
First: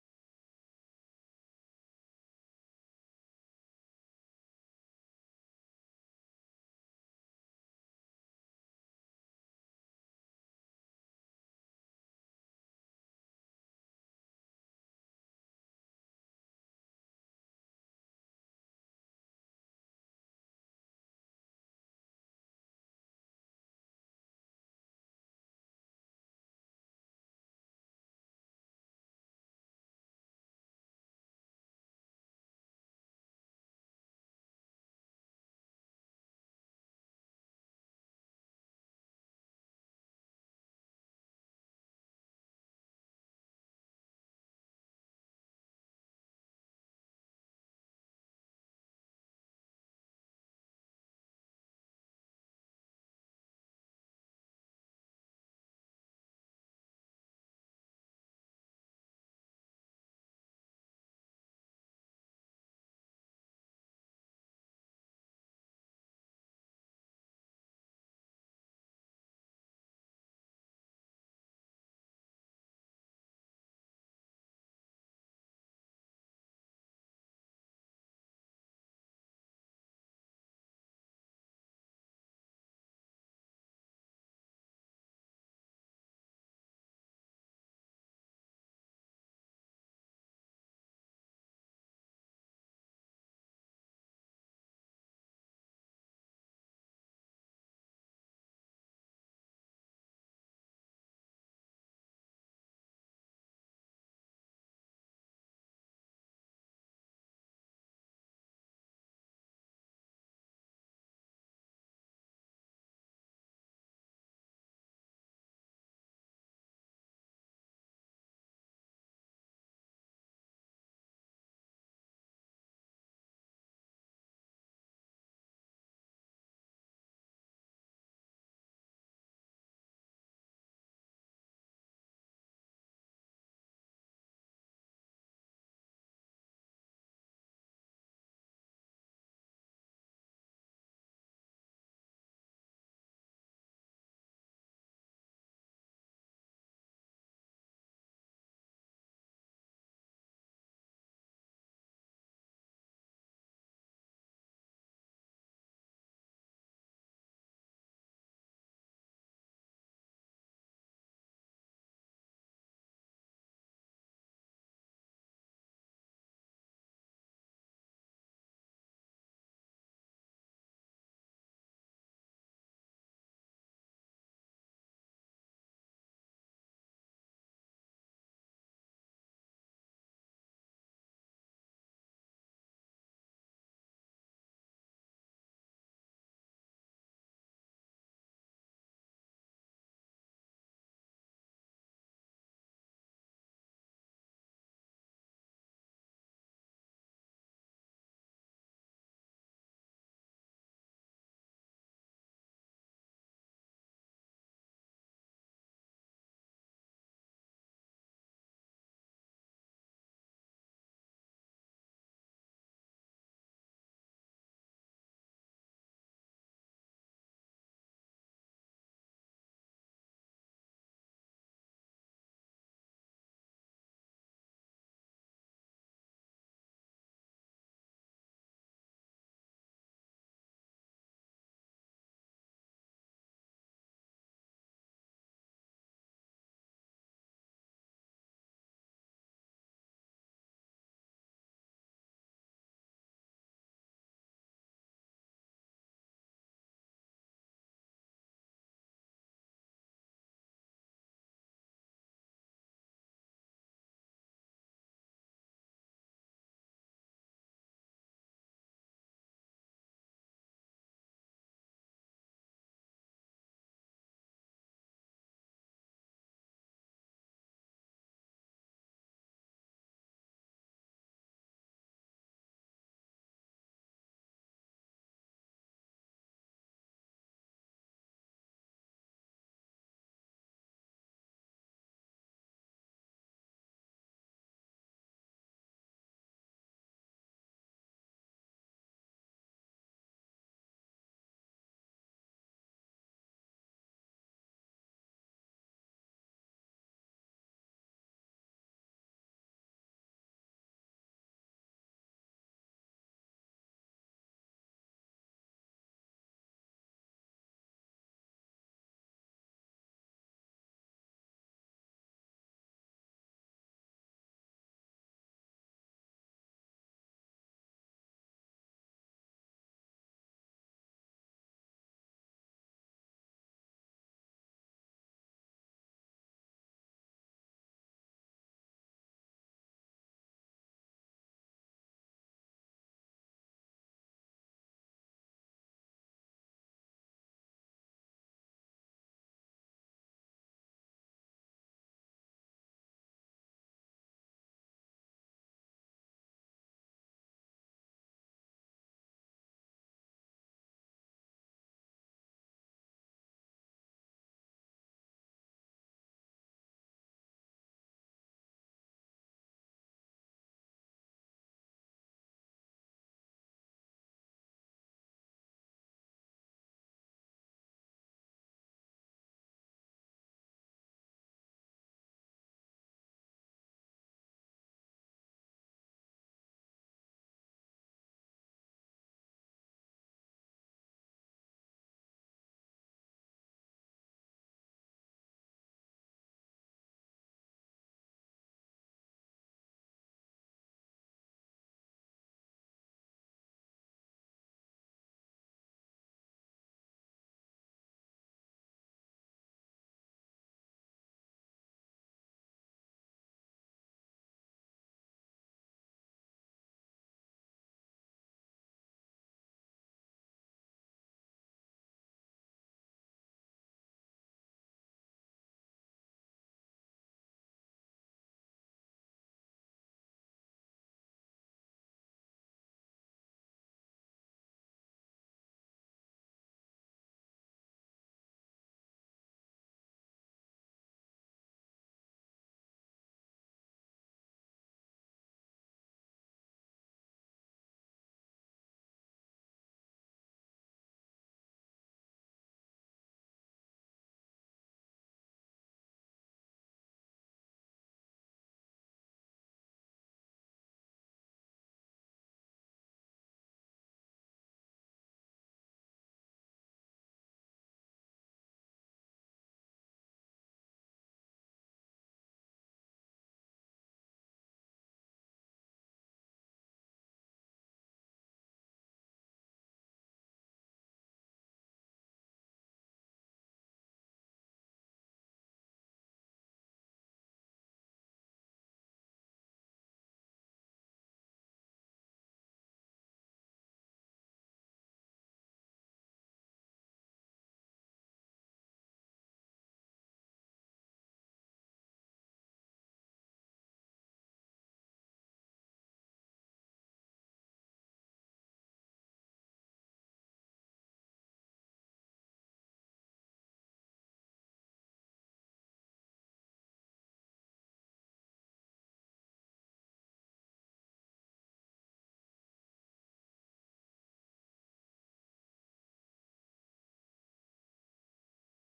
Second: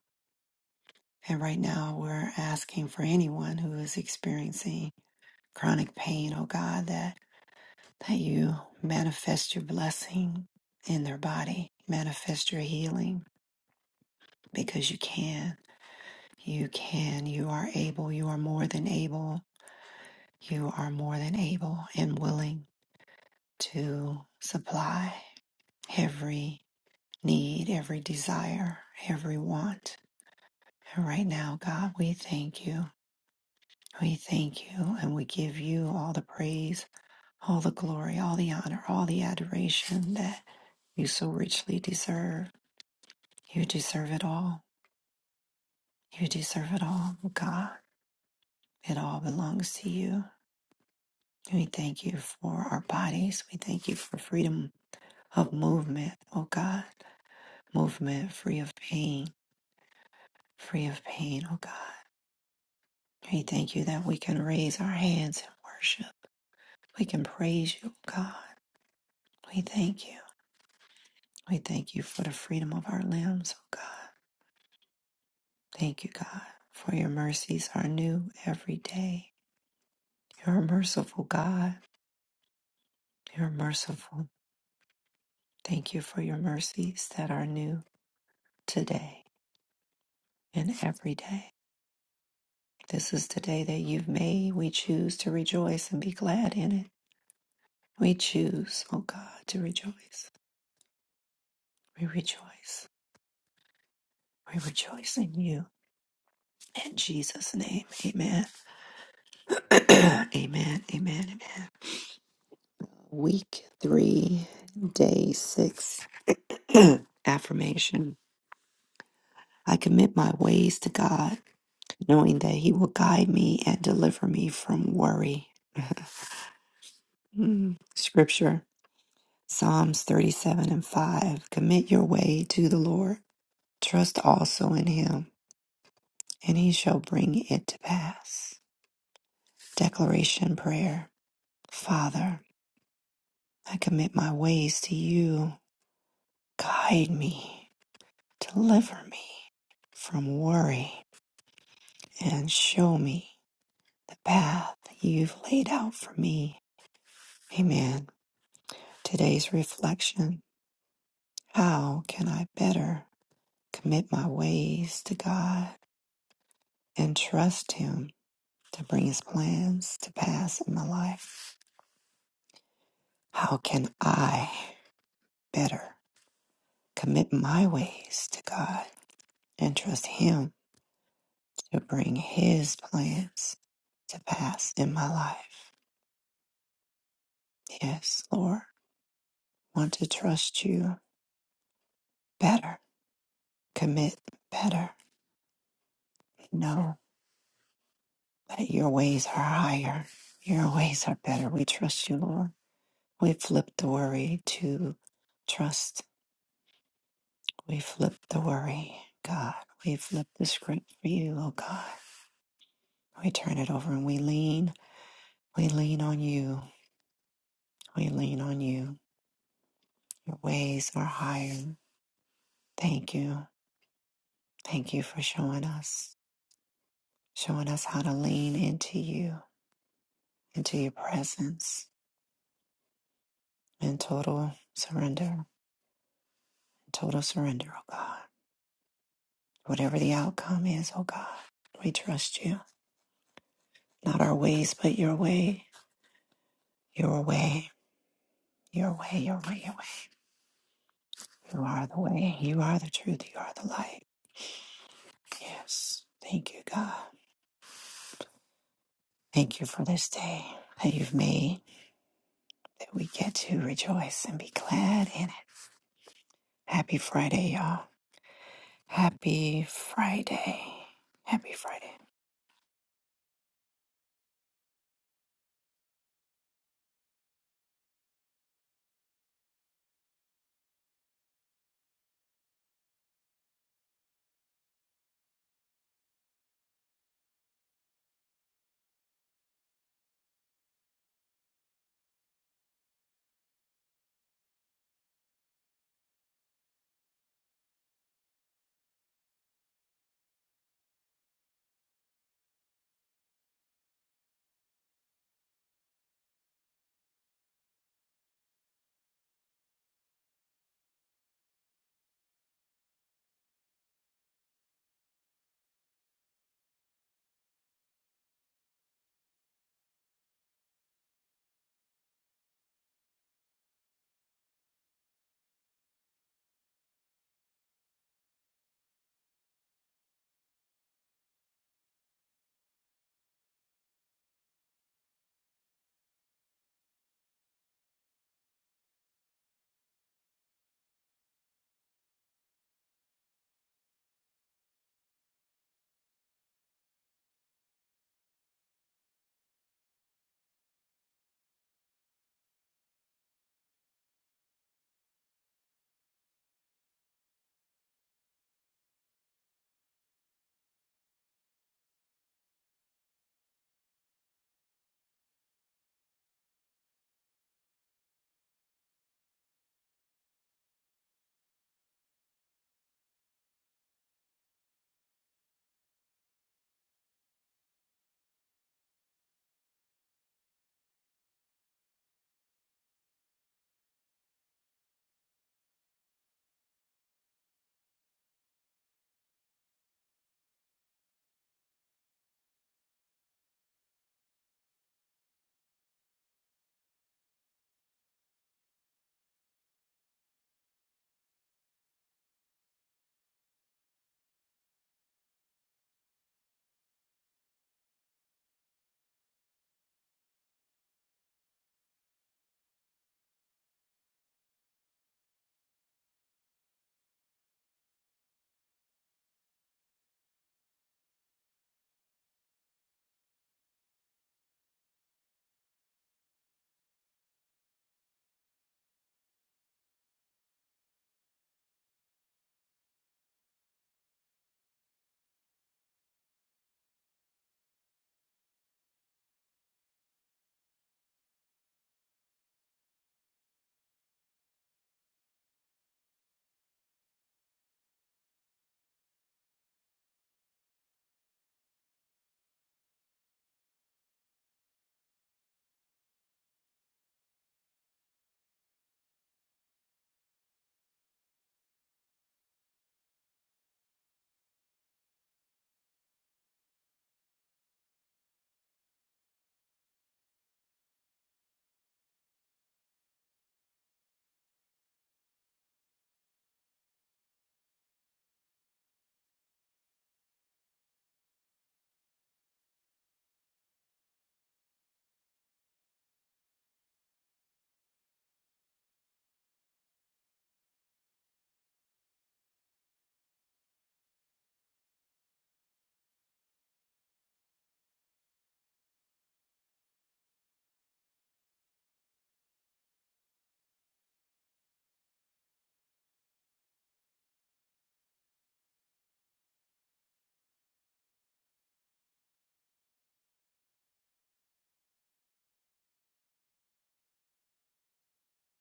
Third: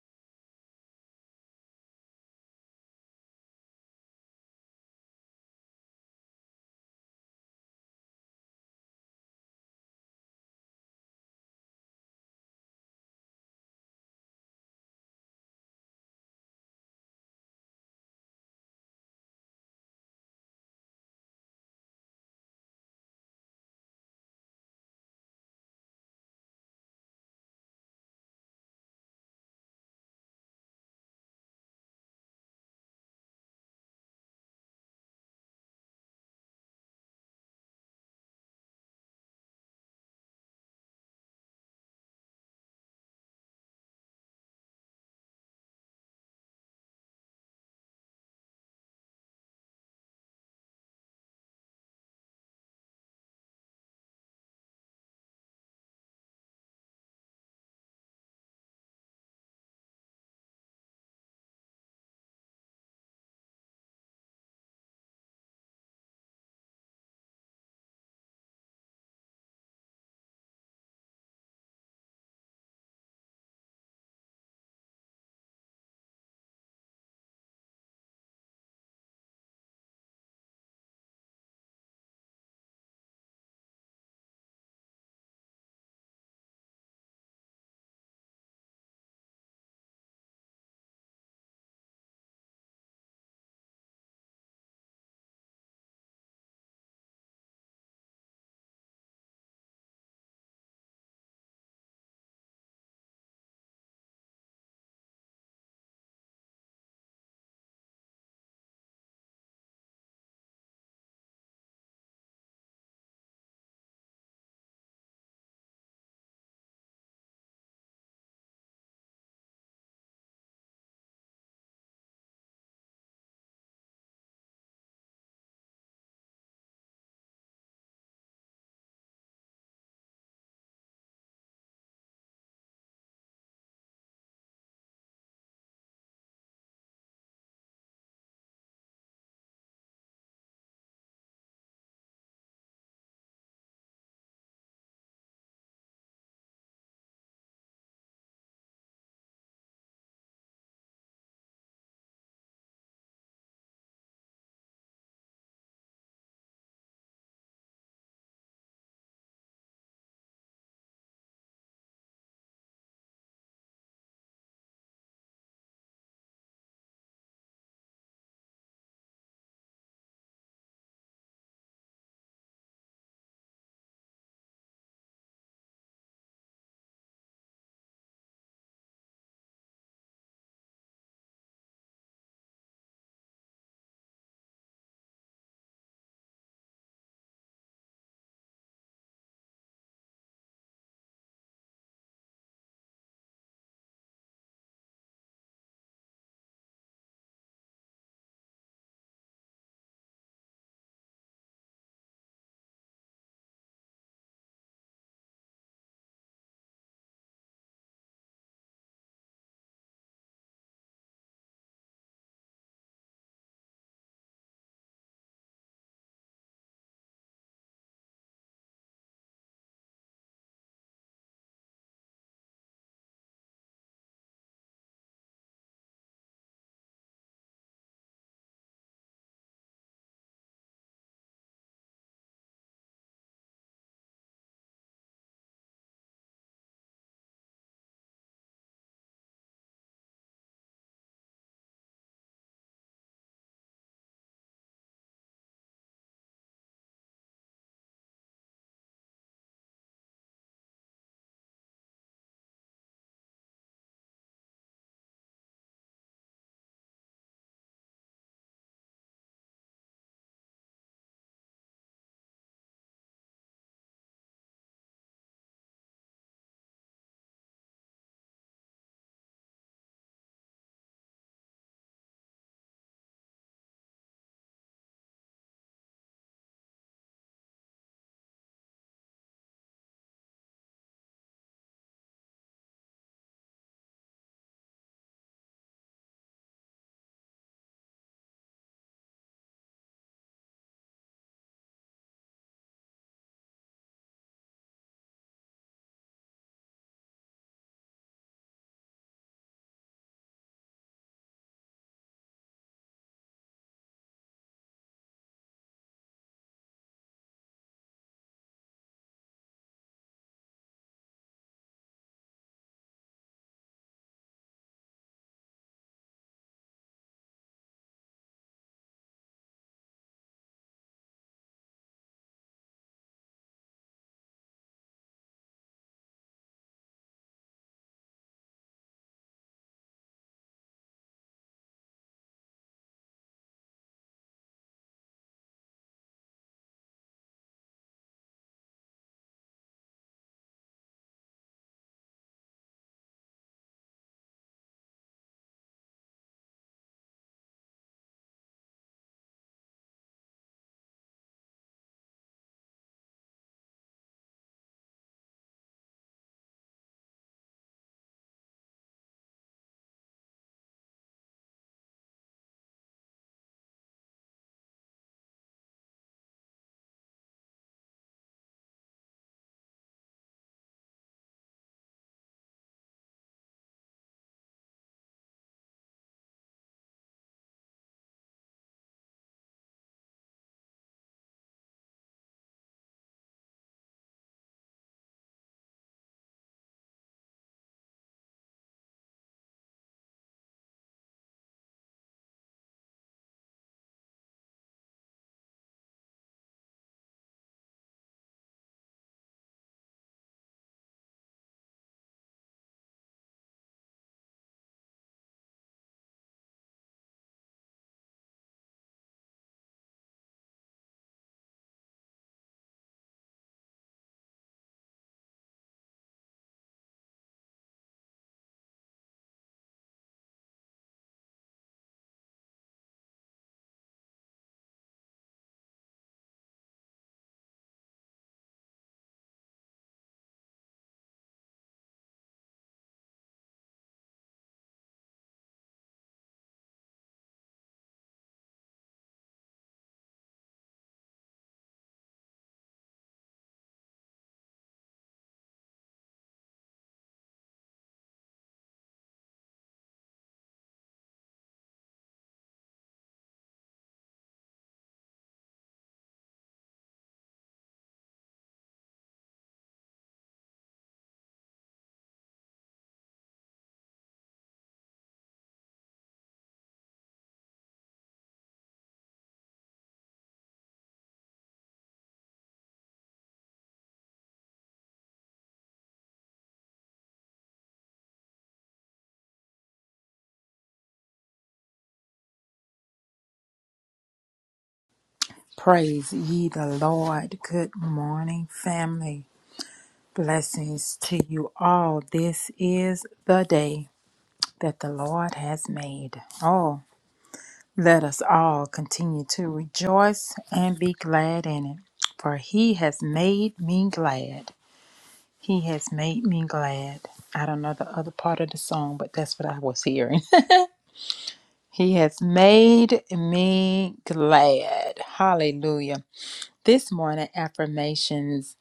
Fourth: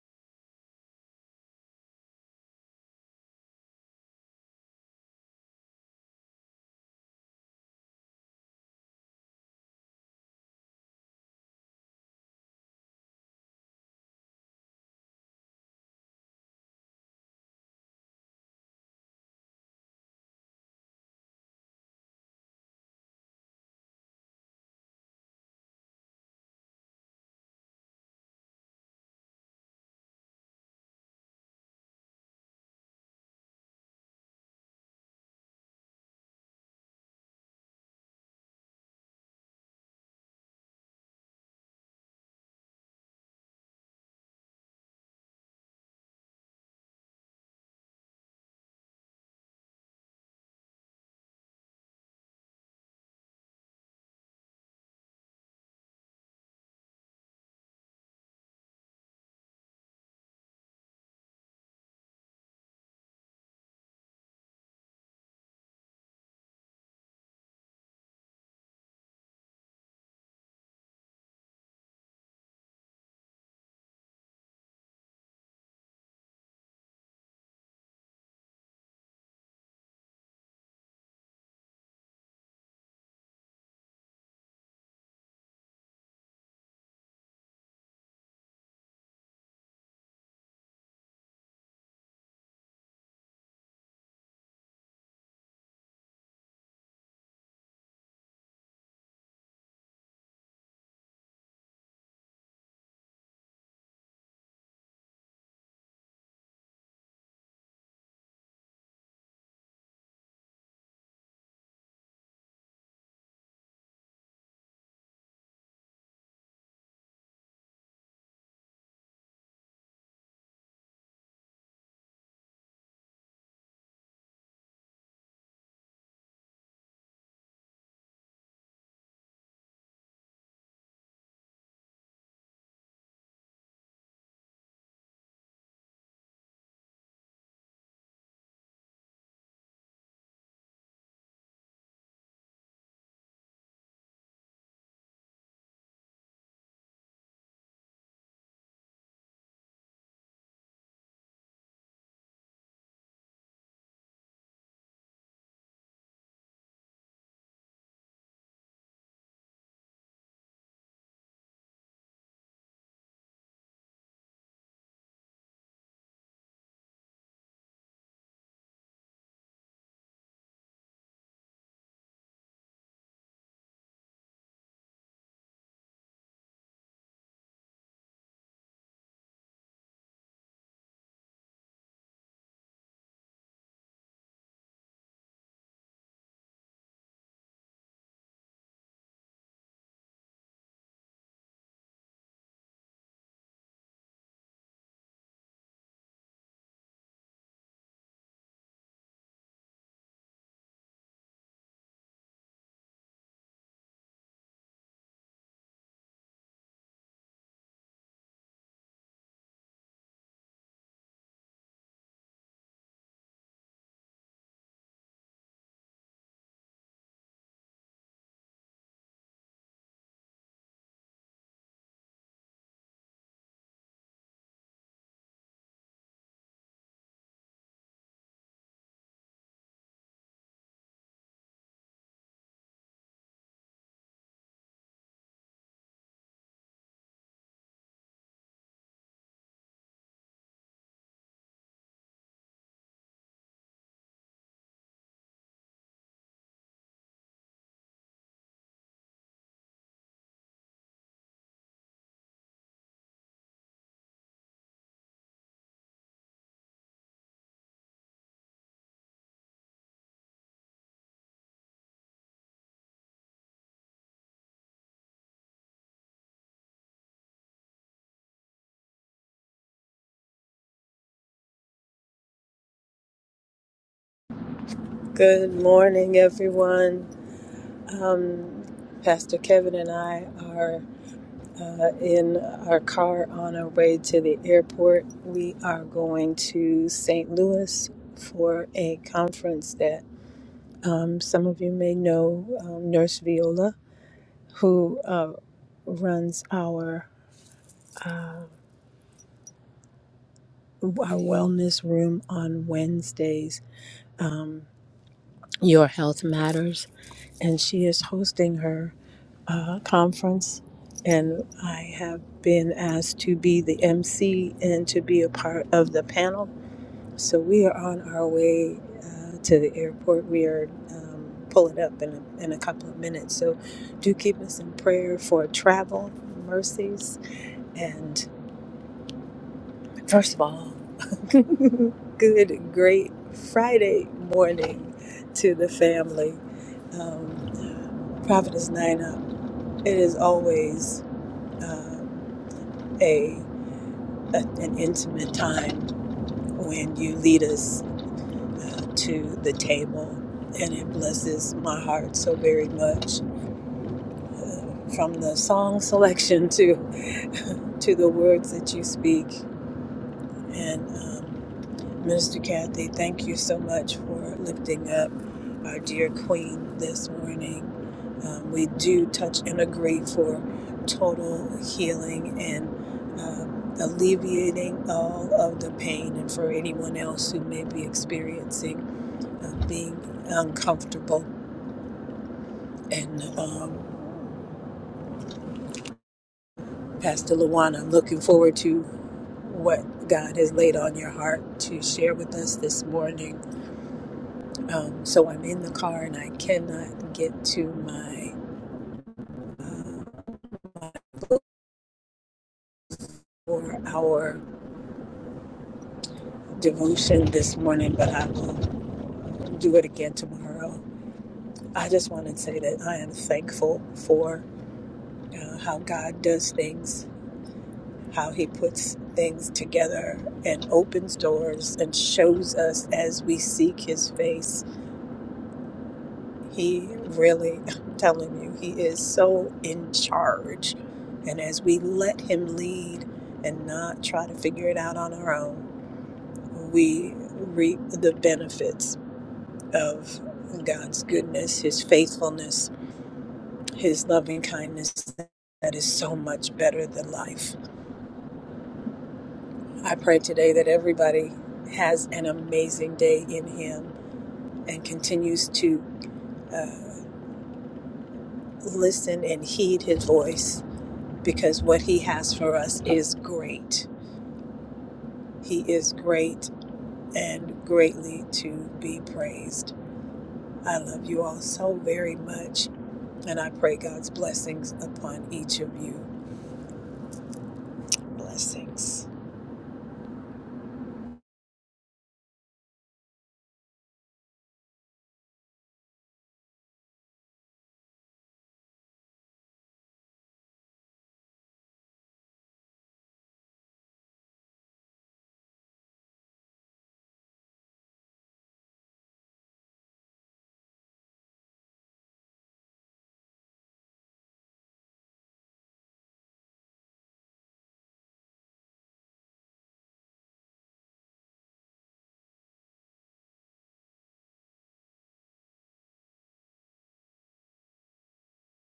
S2: and right now we're asking for anyone who is experiencing chronic pain oh god that that you manifest your blessing in their body manifest your healing because you can you can you are able you are more than able you are more than able and willing to supply every need, every desire, every want. And right now, God, we thank you. We thank you and we give you all the praise, all the glory, all the honor, all the adoration that you so richly deserve. You deserve it all. You deserve it all, God. It all belongs to you. We thank you for our bodies. We thank you for freedom of movement, oh God. Movement free of pain, free of pain, oh God We thank you that we can raise our hands in worship. We can praise you, oh God. We thank you. We thank you for the freedom of our limbs, oh God. Thank you, God, for your mercies are new every day. You're a merciful God. You're merciful. Thank you for your mercies that are new today and every day. This is the day that you've made. We choose to rejoice and be glad in it. We choose, oh God, to rejoice. We rejoice. We rejoice in you. In Jesus' name, amen. amen, amen, amen. Week three, day six, affirmation. I commit my ways to God, knowing that He will guide me and deliver me from worry. Mm. Scripture Psalms 37 and 5. Commit your way to the Lord, trust also in Him, and He shall bring it to pass. Declaration Prayer Father, I commit my ways to you Guide me, deliver me from worry, and show me the path you've laid out for me. Amen. Today's reflection How can I better commit my ways to God and trust Him to bring His plans to pass in my life? How can I better commit my ways to God and trust Him to bring His plans to pass in my life? Yes, Lord. Want to trust you better, commit better, know that your ways are higher, your ways are better. We trust you, Lord. We flip the worry to trust. We flip the worry, God. We flip the script for you, oh God. We turn it over and we lean. We lean on you. We lean on you. Your ways are higher. Thank you. Thank you for showing us, showing us how to lean into you into your presence in total surrender, total surrender, oh God. Whatever the outcome is, oh God, we trust you. Not our ways, but your way, your way, your way, your way, your way. You are the way, you are the truth, you are the light. Yes. Thank you, God. Thank you for this day that you've made, that we get to rejoice and be glad in it. Happy Friday, y'all. Happy Friday. Happy Friday.
S3: Good morning, everyone. Um, Pastor Kevin and I are uh, in our car on our way to the airport. We are going to St. Louis for a conference that um, some of you may know um, Nurse Viola, who uh, runs our uh, our wellness room on Wednesdays. Um, Your Health Matters, and she is hosting her. uh, conference, and I have been asked to be the MC and to be a part of the panel. So we are on our way uh, to the airport. We are um, pulling up in a, in a couple of minutes. So do keep us in prayer for travel mercies. And first of all, good, great Friday morning to the family. Um, Prophetess Nina, it is always. uh, a, a an intimate time when you lead us uh, to the table, and it blesses my heart so very much. Uh, from the song selection to to the words that you speak, and um, Mr. Kathy, thank you so much for lifting up our dear Queen this morning. Um, we do touch and agree for total healing and um, alleviating all of the pain, and for anyone else who may be experiencing uh, being uncomfortable. And um, Pastor Luana, I'm looking forward to what God has laid on your heart to share with us this morning. Um, so I'm in the car and I cannot get to my uh, book or devotion this morning, but I will do it again tomorrow. I just want to say that I am thankful for uh, how God does things, how He puts things together and opens doors and shows us as we seek His face He really, I'm telling you, he is so in charge. And as we let him lead and not try to figure it out on our own, we reap the benefits of God's goodness, his faithfulness, his loving kindness that is so much better than life. I pray today that everybody has an amazing day in him and continues to uh, listen and heed his voice because what he has for us is great. He is great and greatly to be praised. I love you all so very much, and I pray God's blessings upon each of you. Blessings.
S4: Praise ye the Lord. Good morning, family. Blessings to you all. This is the day that the Lord has made. Oh, let us all continue to rejoice and be glad in it. For he has made me glad. He has made me glad. I don't know the other part of the song, but that's what I was hearing. he has made me glad. Hallelujah. This morning, affirmations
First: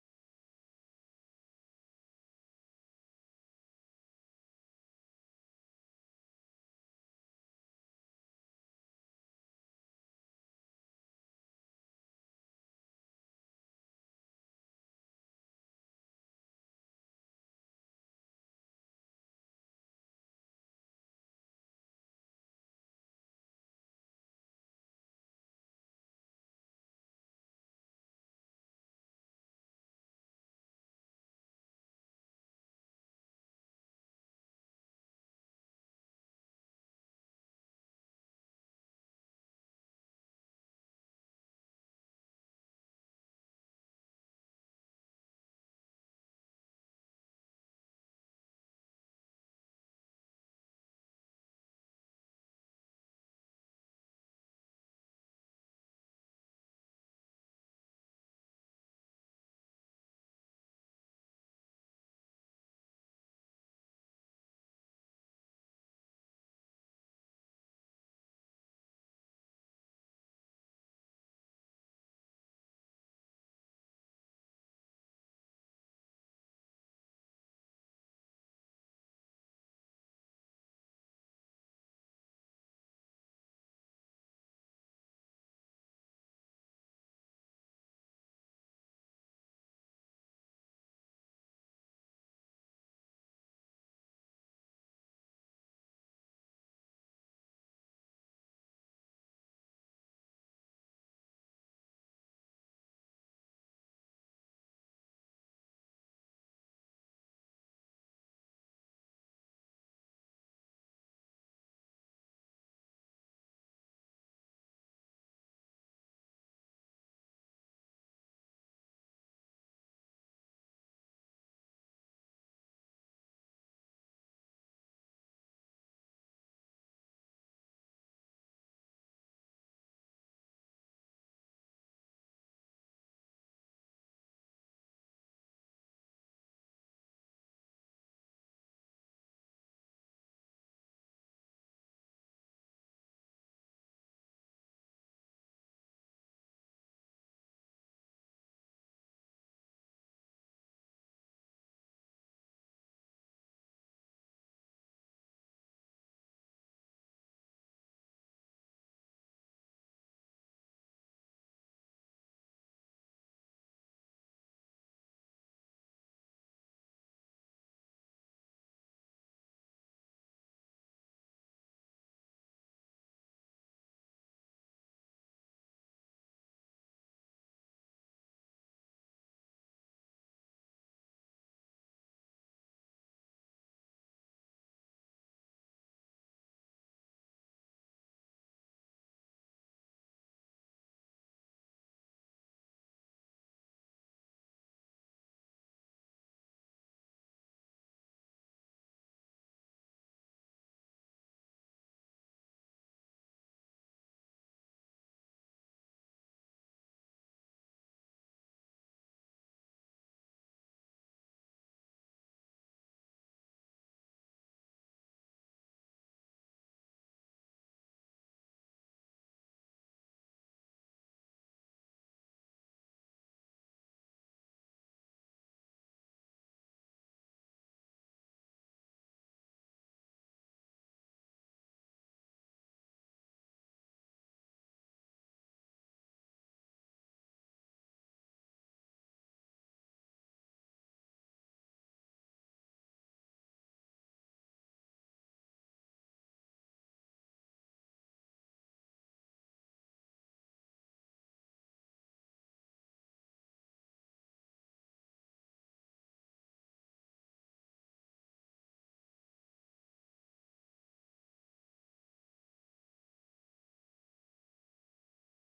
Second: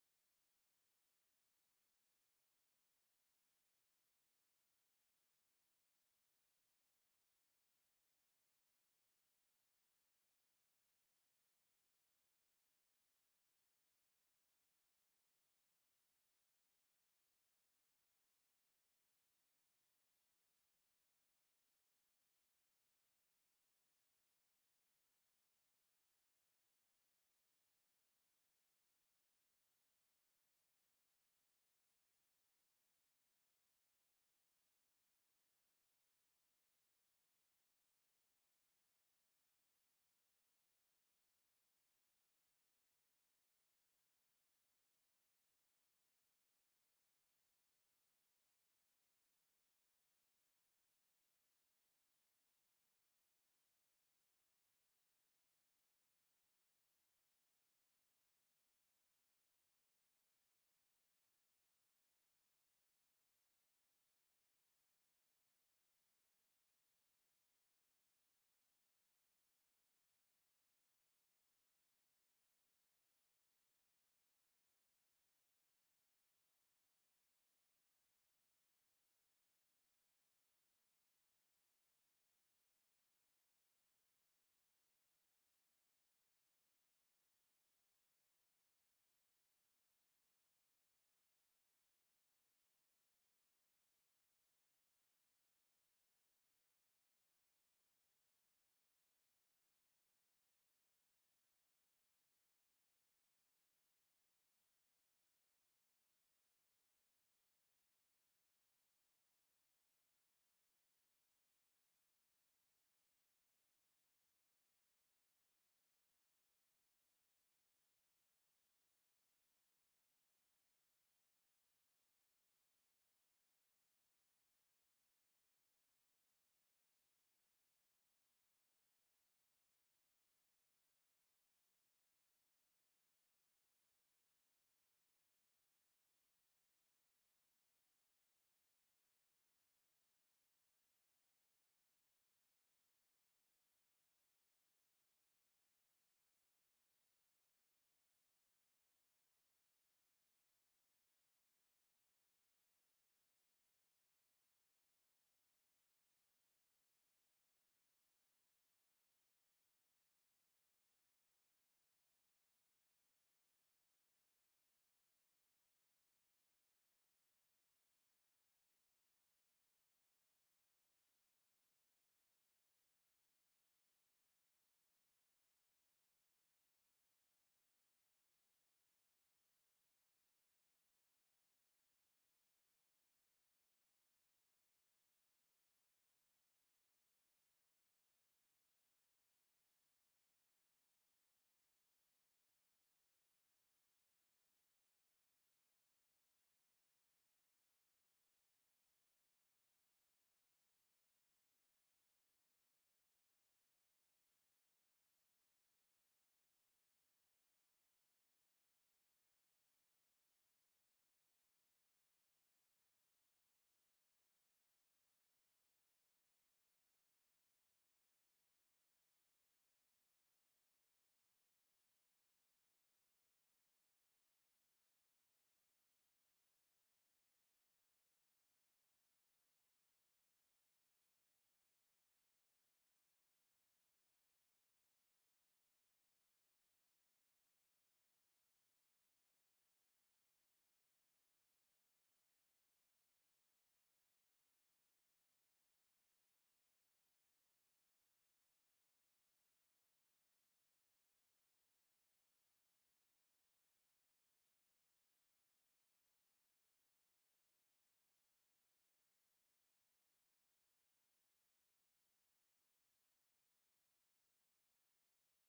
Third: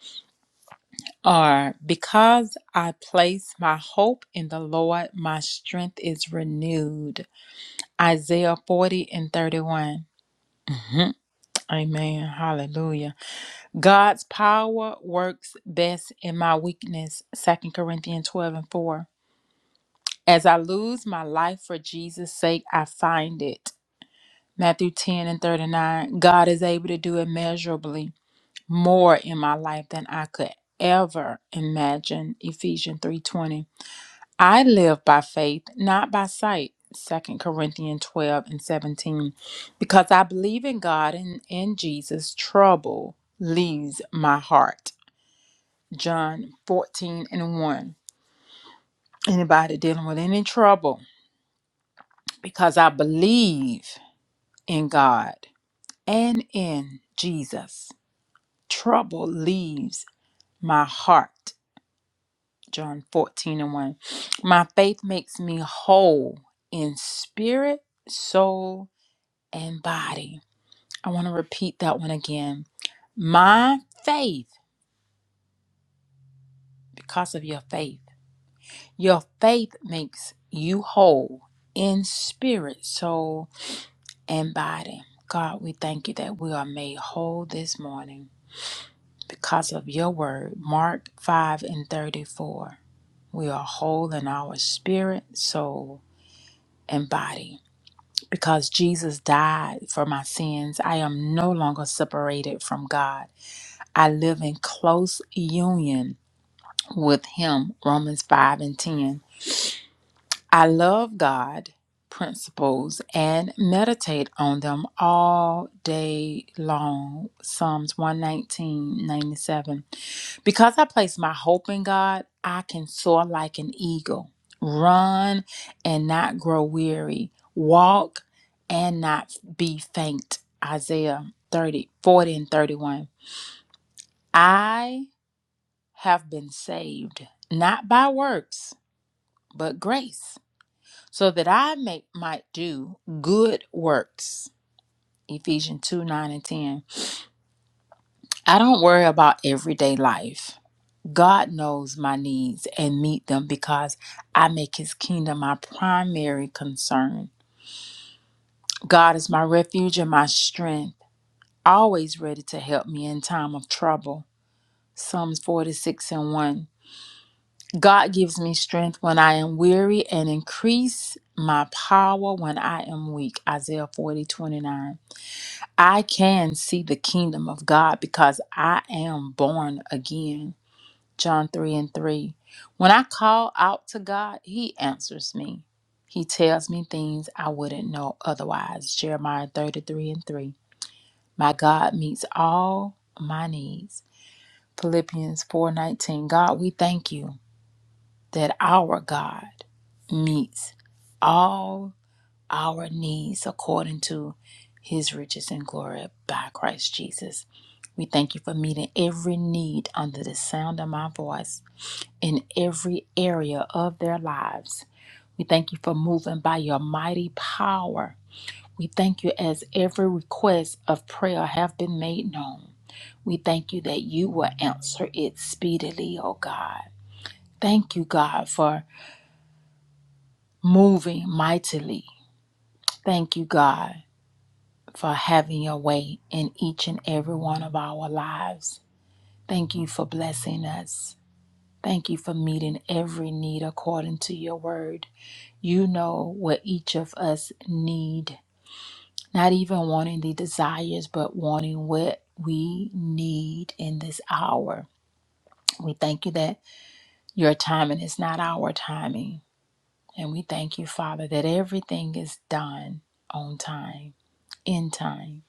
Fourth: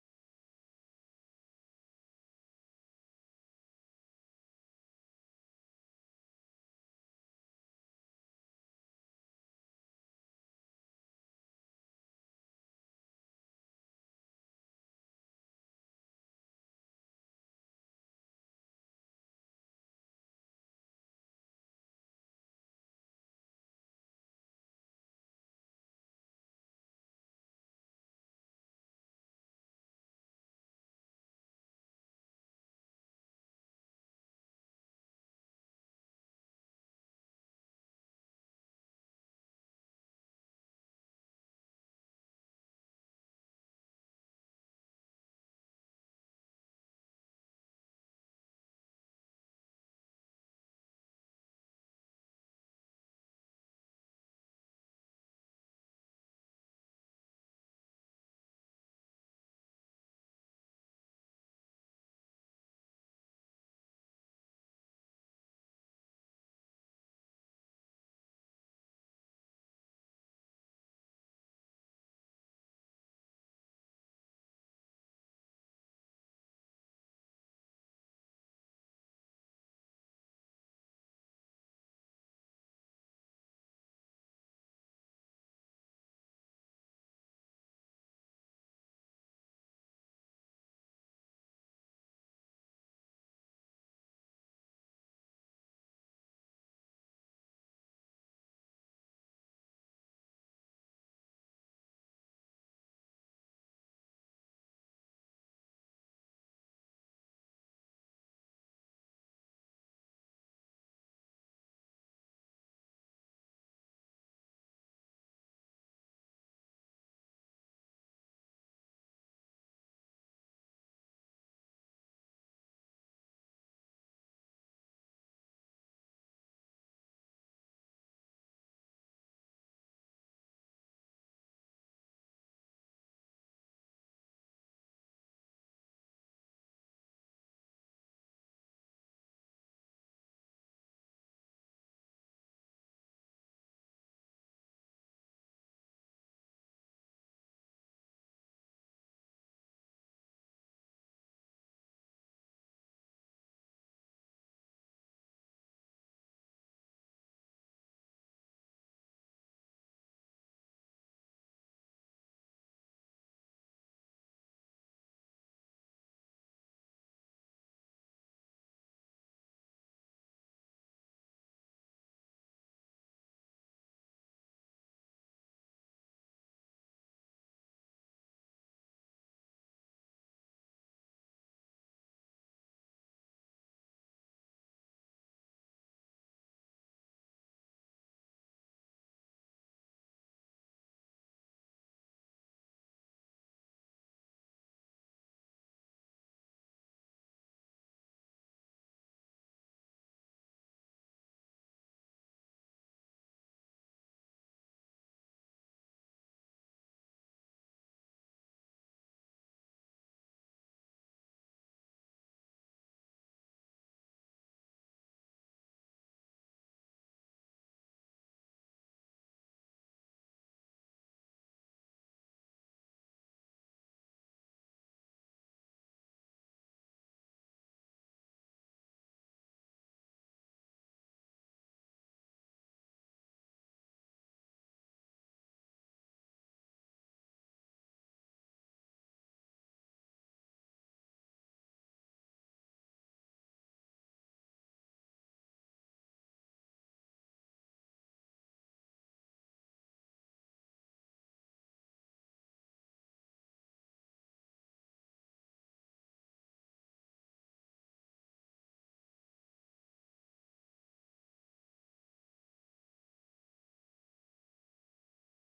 S4: are because I place my hope in the Lord, my strength is renewed. Isaiah 40 and 31. Amen. Hallelujah. God's power works best in my weakness. Second Corinthians 12 and 4. As I lose my life for Jesus' sake, I find it. Matthew 10 and 39. God is able to do immeasurably more in my life than I could ever imagine. Ephesians 3:20. I live by faith, not by sight. Second Corinthians 12 and 17. Because I believe in God and in Jesus, trouble leaves my heart. John 14 and 1. Anybody dealing with any trouble? Because I believe in God and in Jesus, trouble leaves my heart. John 14 and 1. My faith makes me whole in spirit, soul, and body. I want to repeat that one again. My faith, because of your faith, your faith makes you whole in spirit, soul, and body. God, we thank you that we are made whole this morning because of your word. Mark 5 and 34. We are whole in our spirit, soul, and body. Because Jesus died for my sins, I am no longer separated from God. I live in close union with Him, Romans 5 and 10. I love God principles and meditate on them all day long, Psalms one nineteen ninety seven. Because I place my hope in God, I can soar like an eagle, run and not grow weary, walk and not be faint, Isaiah 30 40 and 31. I have been saved, not by works, but grace, so that I may, might do good works. Ephesians 2 9 and 10. I don't worry about everyday life. God knows my needs and meet them because I make his kingdom my primary concern. God is my refuge and my strength, always ready to help me in time of trouble. Psalms 46 and 1. God gives me strength when I am weary and increase my power when I am weak. Isaiah 40 29. I can see the kingdom of God because I am born again. John 3 and 3. When I call out to God, He answers me. He tells me things I wouldn't know otherwise. Jeremiah 33 and 3. My God meets all my needs. Philippians 4:19. God, we thank you that our God meets all our needs according to his riches and glory by Christ Jesus. We thank you for meeting every need under the sound of my voice in every area of their lives. We thank you for moving by your mighty power. We thank you as every request of prayer have been made known. We thank you that you will answer it speedily, O God. Thank you, God, for moving mightily. Thank you, God, for having your way in each and every one of our lives. Thank you for blessing us. Thank you for meeting every need according to your word. You know what each of us need, not even wanting the desires, but wanting what we need in this hour. We thank you that your timing is not our timing. And we thank you, Father, that everything is done on time. end time.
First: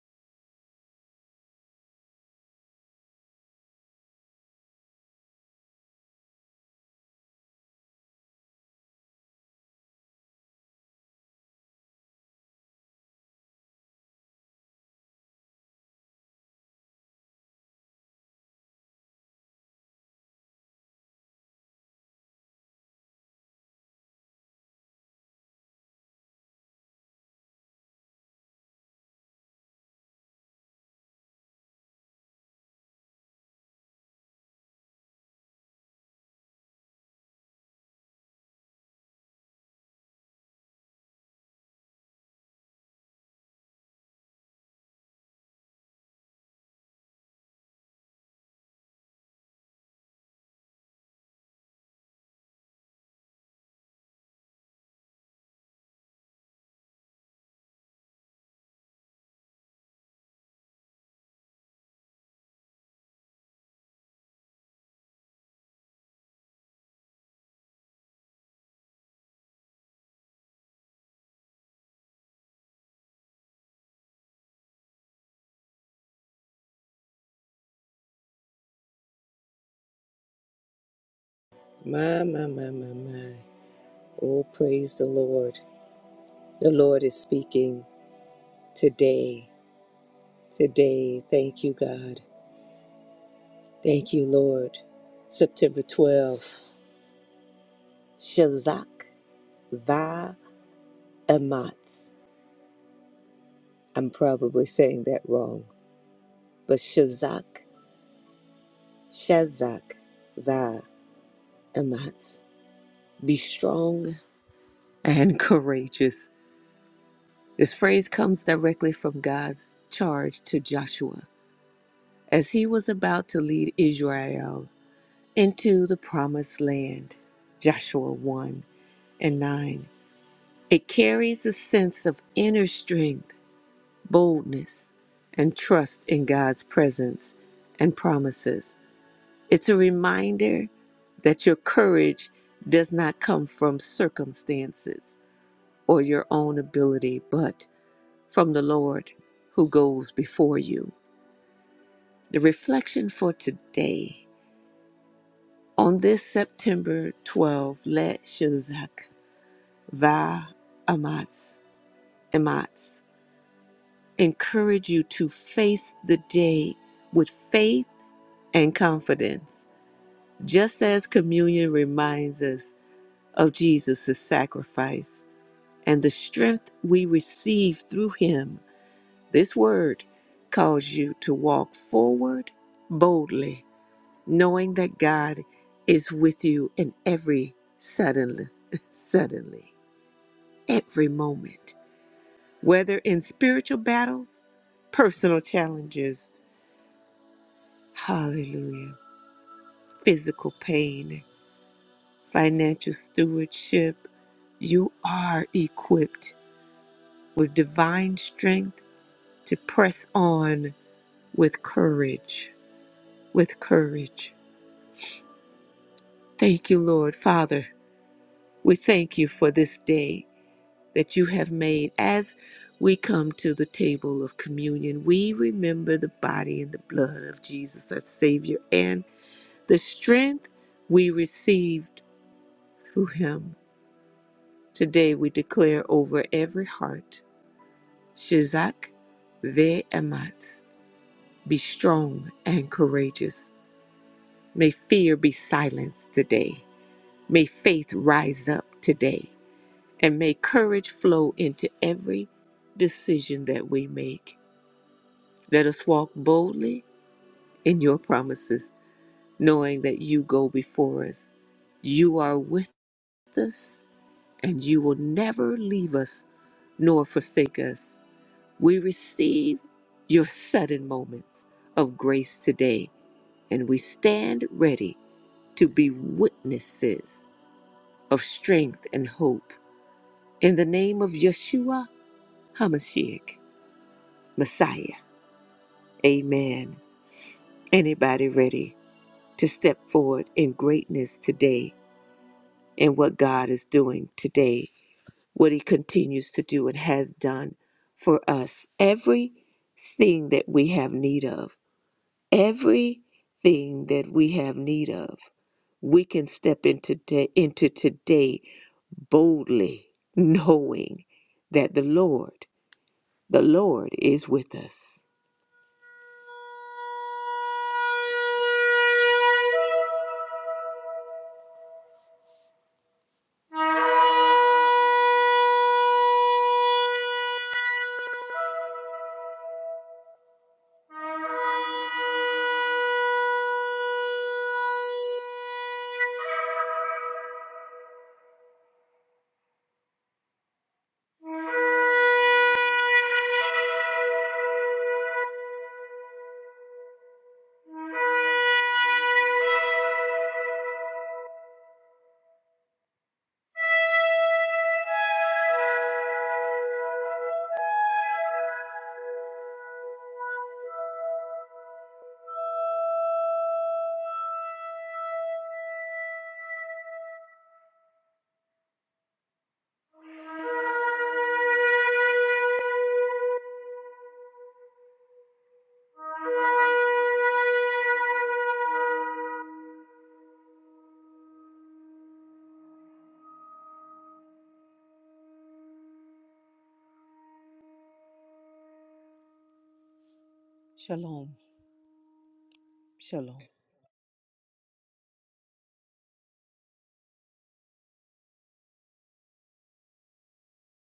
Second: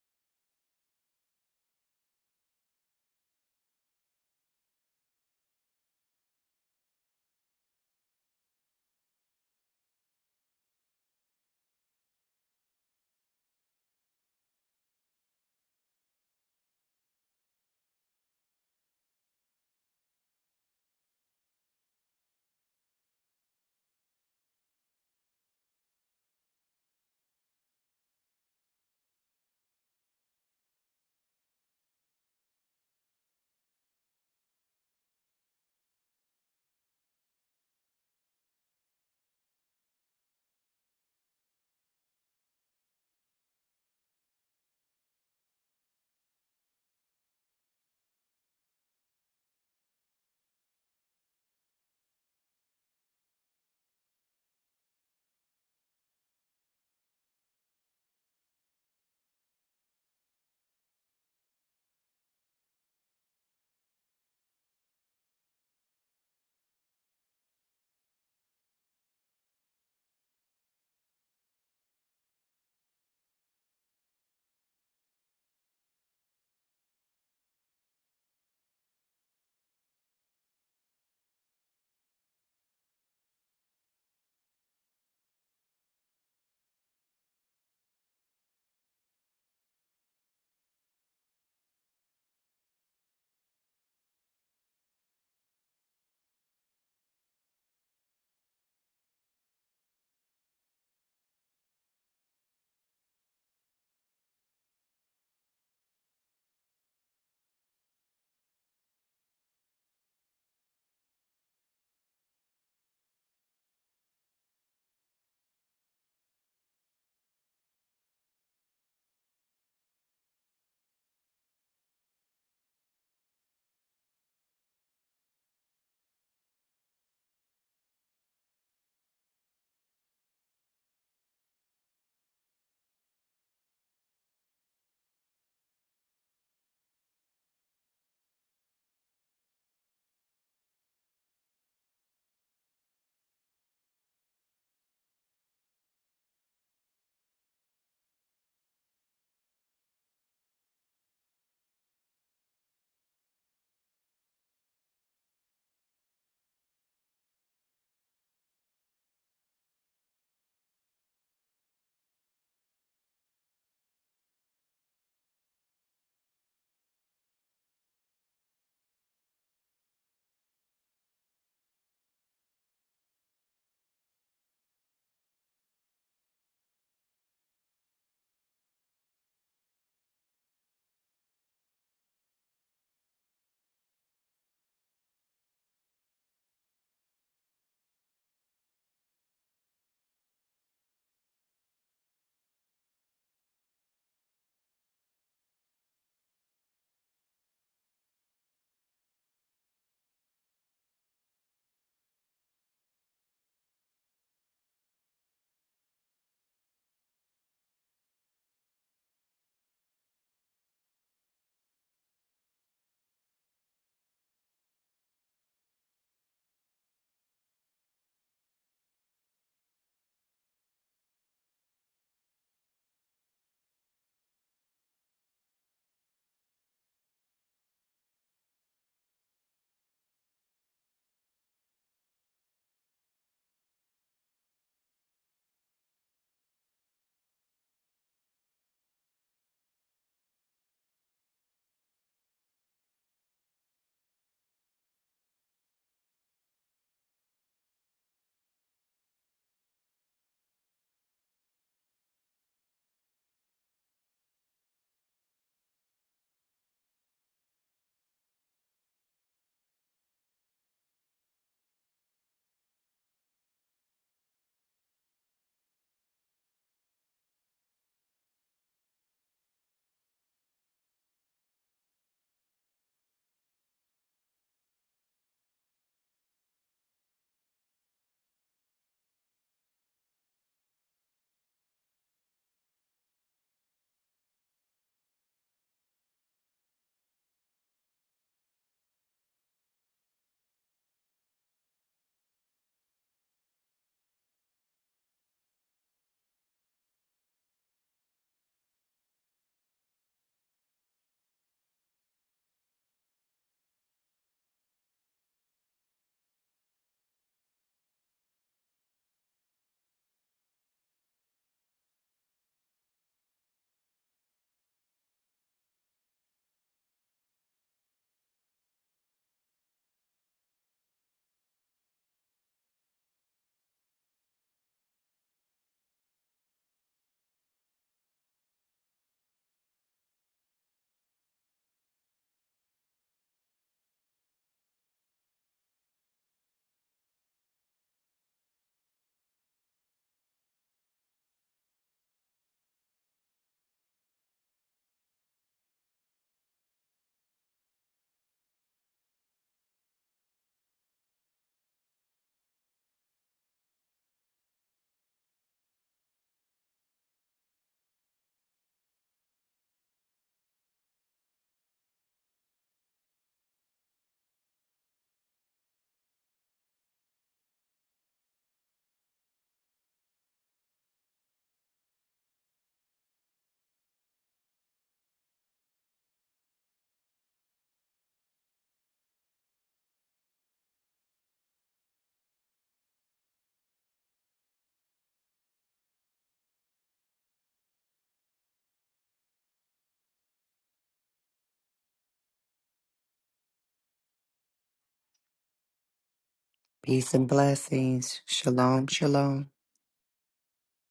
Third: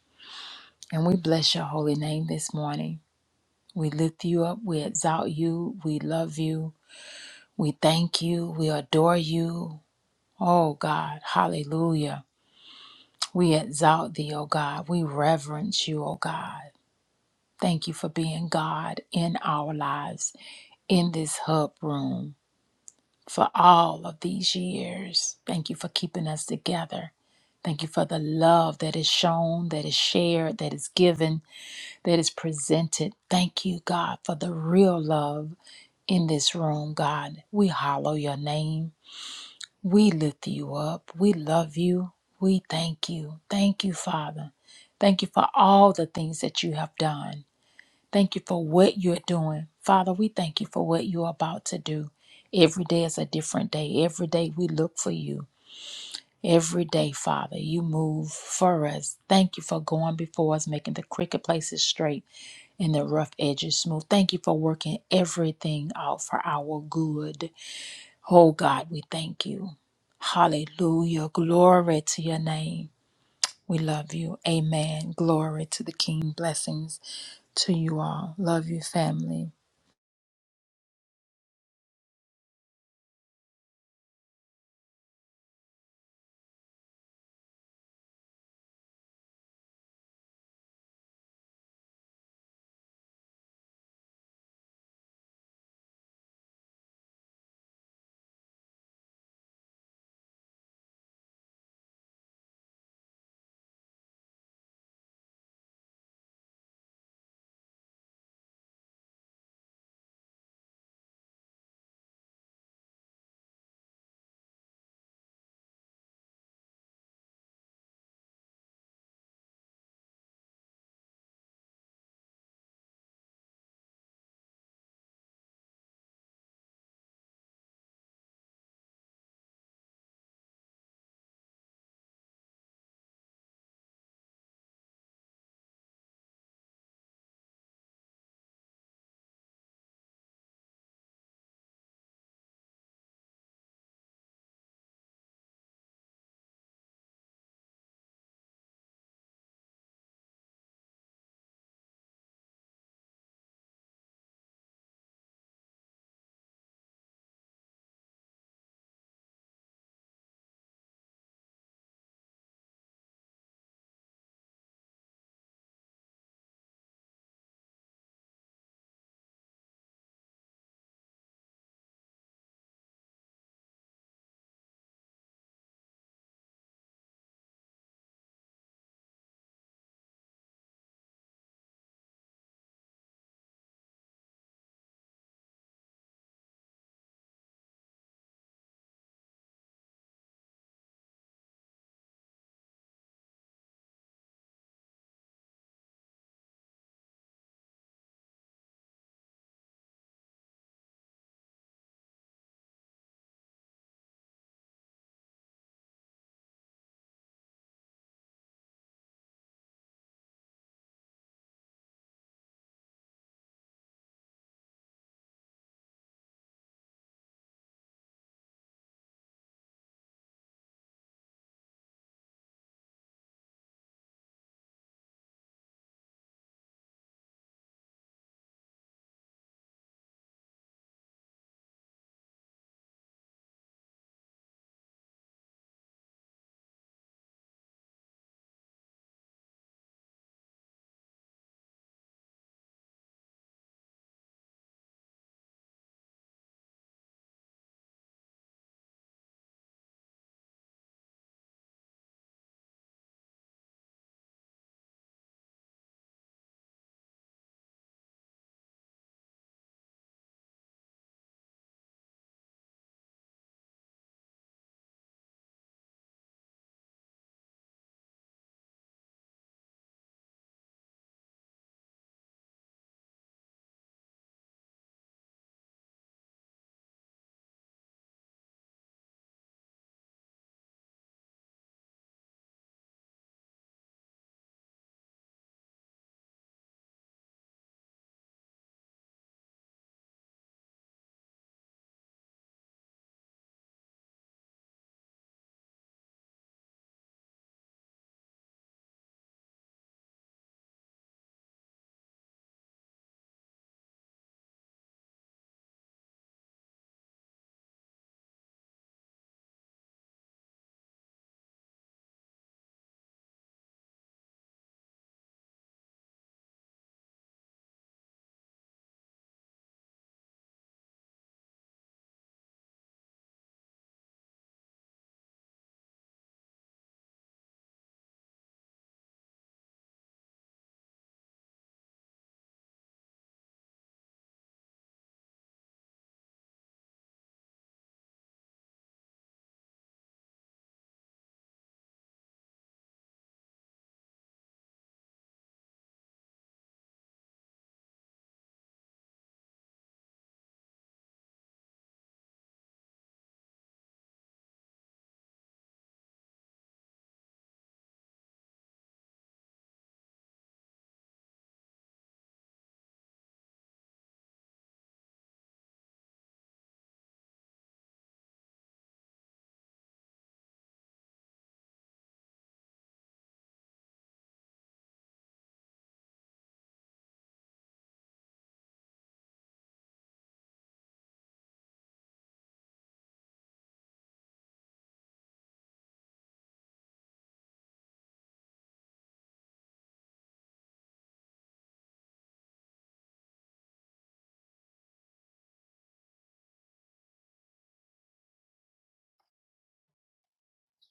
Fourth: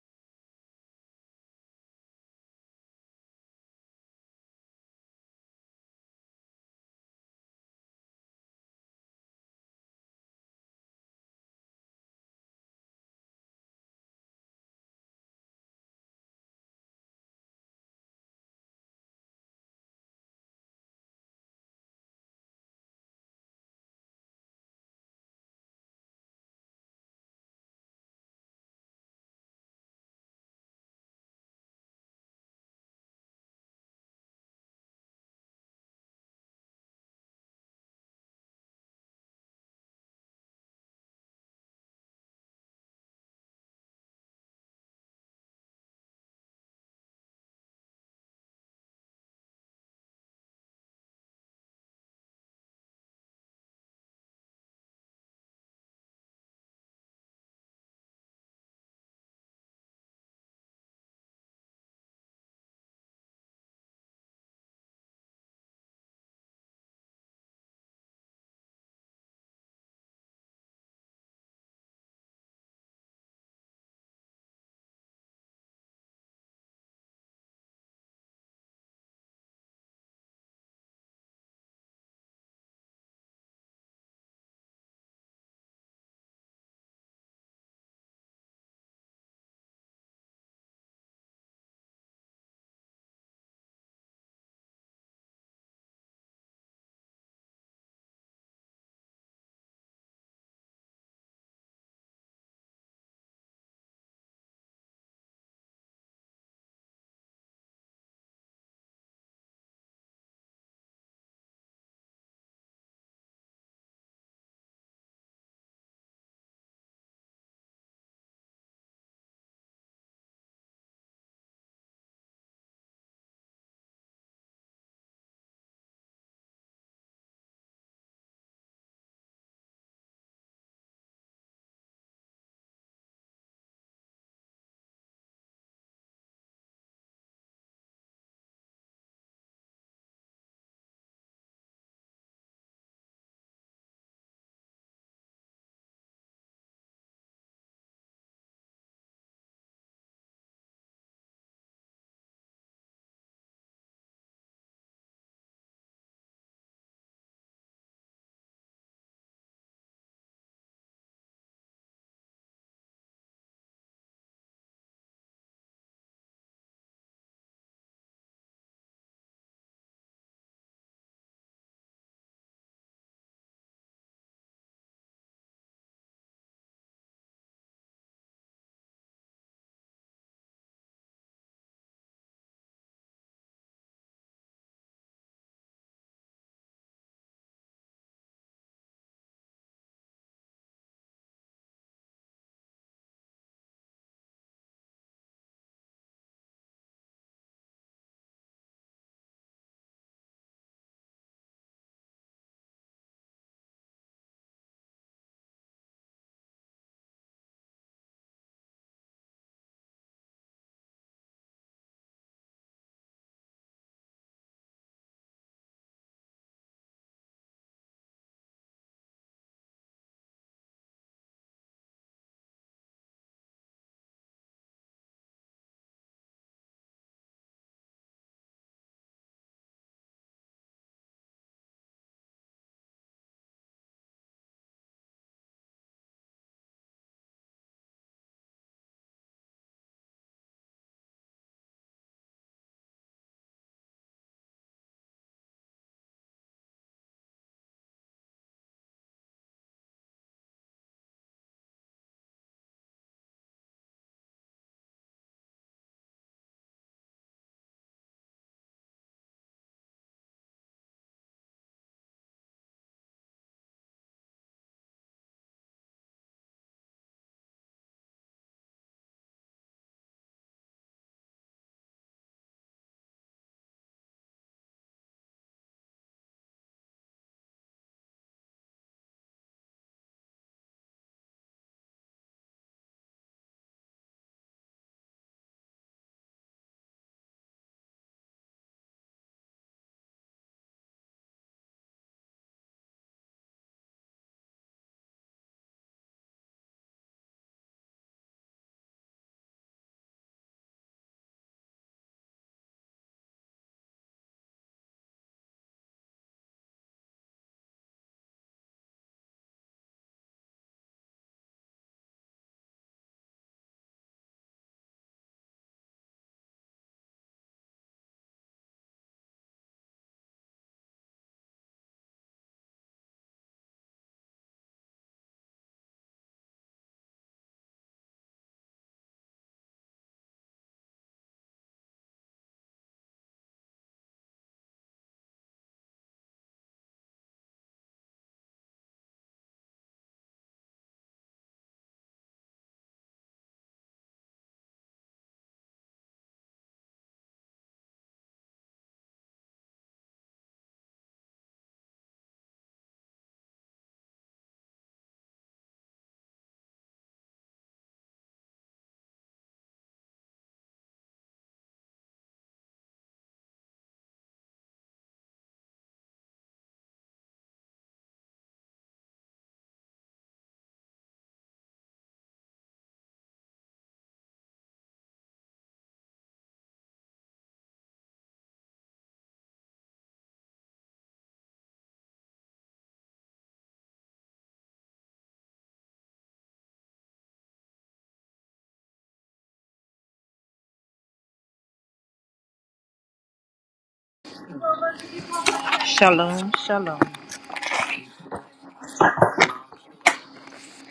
S4: And we bless your holy name this morning. We lift you up. We exalt you. We love you. We thank you. We adore you. Oh God, hallelujah. We exalt thee, oh God. We reverence you, oh God. Thank you for being God in our lives, in this hub room, for all of these years. Thank you for keeping us together. Thank you for the love that is shown, that is shared, that is given that is presented. Thank you, God, for the real love in this room, God. We hallow your name. We lift you up. We love you. We thank you. Thank you, Father. Thank you for all the things that you have done. Thank you for what you're doing. Father, we thank you for what you're about to do. Every day is a different day. Every day we look for you. Every day, Father, you move for us. Thank you for going before us, making the crooked places straight and the rough edges smooth. Thank you for working everything out for our good. Oh God, we thank you. Hallelujah. Glory to your name. We love you. Amen. Glory to the King. Blessings to you all. Love you, family.
S1: My, my, my, my, my. Oh, praise the Lord. The Lord is speaking today. Today. Thank you, God. Thank you, Lord. September 12th. Shazak Va Ematz. I'm probably saying that wrong, but Shazak, Shazak Va Ematz. Be strong and courageous. This phrase comes directly from God's charge to Joshua as he was about to lead Israel into the promised land. Joshua 1 and 9. It carries a sense of inner strength, boldness, and trust in God's presence and promises. It's a reminder that your courage does not come from circumstances or your own ability, but from the Lord who goes before you. The reflection for today on this September 12, let Shazak Va Amatz Amatz encourage you to face the day with faith and confidence. Just as communion reminds us of Jesus' sacrifice and the strength we receive through him, this word calls you to walk forward boldly knowing that God is with you in every suddenly, suddenly, every moment, whether in spiritual battles, personal challenges, hallelujah, physical pain, financial stewardship, you are equipped with divine strength to press on with courage, with courage. Thank you, Lord Father. We thank you for this day. that you have made as we come to the table of communion. We remember the body and the blood of Jesus, our Savior, and the strength we received through him. Today we declare over every heart, Shizak ve'ematz, be strong and courageous. May fear be silenced today. May faith rise up today. And may courage flow into every decision that we make. Let us walk boldly in your promises, knowing that you go before us. You are with us, and you will never leave us nor forsake us. We receive your sudden moments of grace today, and we stand ready to be witnesses of strength and hope. In the name of Yeshua HaMashiach, Messiah. Amen. Anybody ready? to step forward in greatness today and what God is doing today, what He continues to do and has done for us. Everything that we have need of, everything that we have need of, we can step into, t- into today boldly, knowing that the Lord, the Lord is with us. Shalom. Shalom.
S2: Peace and blessings. Shalom, shalom.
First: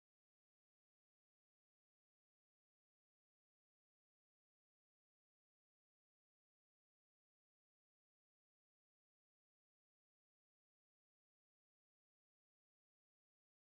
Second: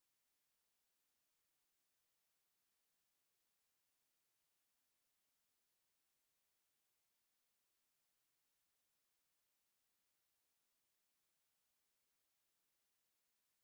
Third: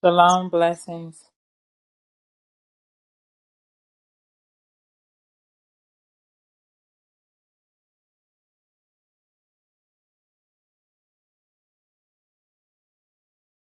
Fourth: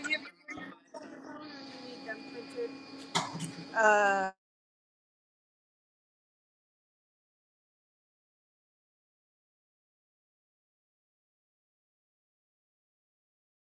S4: Shalom. Blessings.
S3: Uh...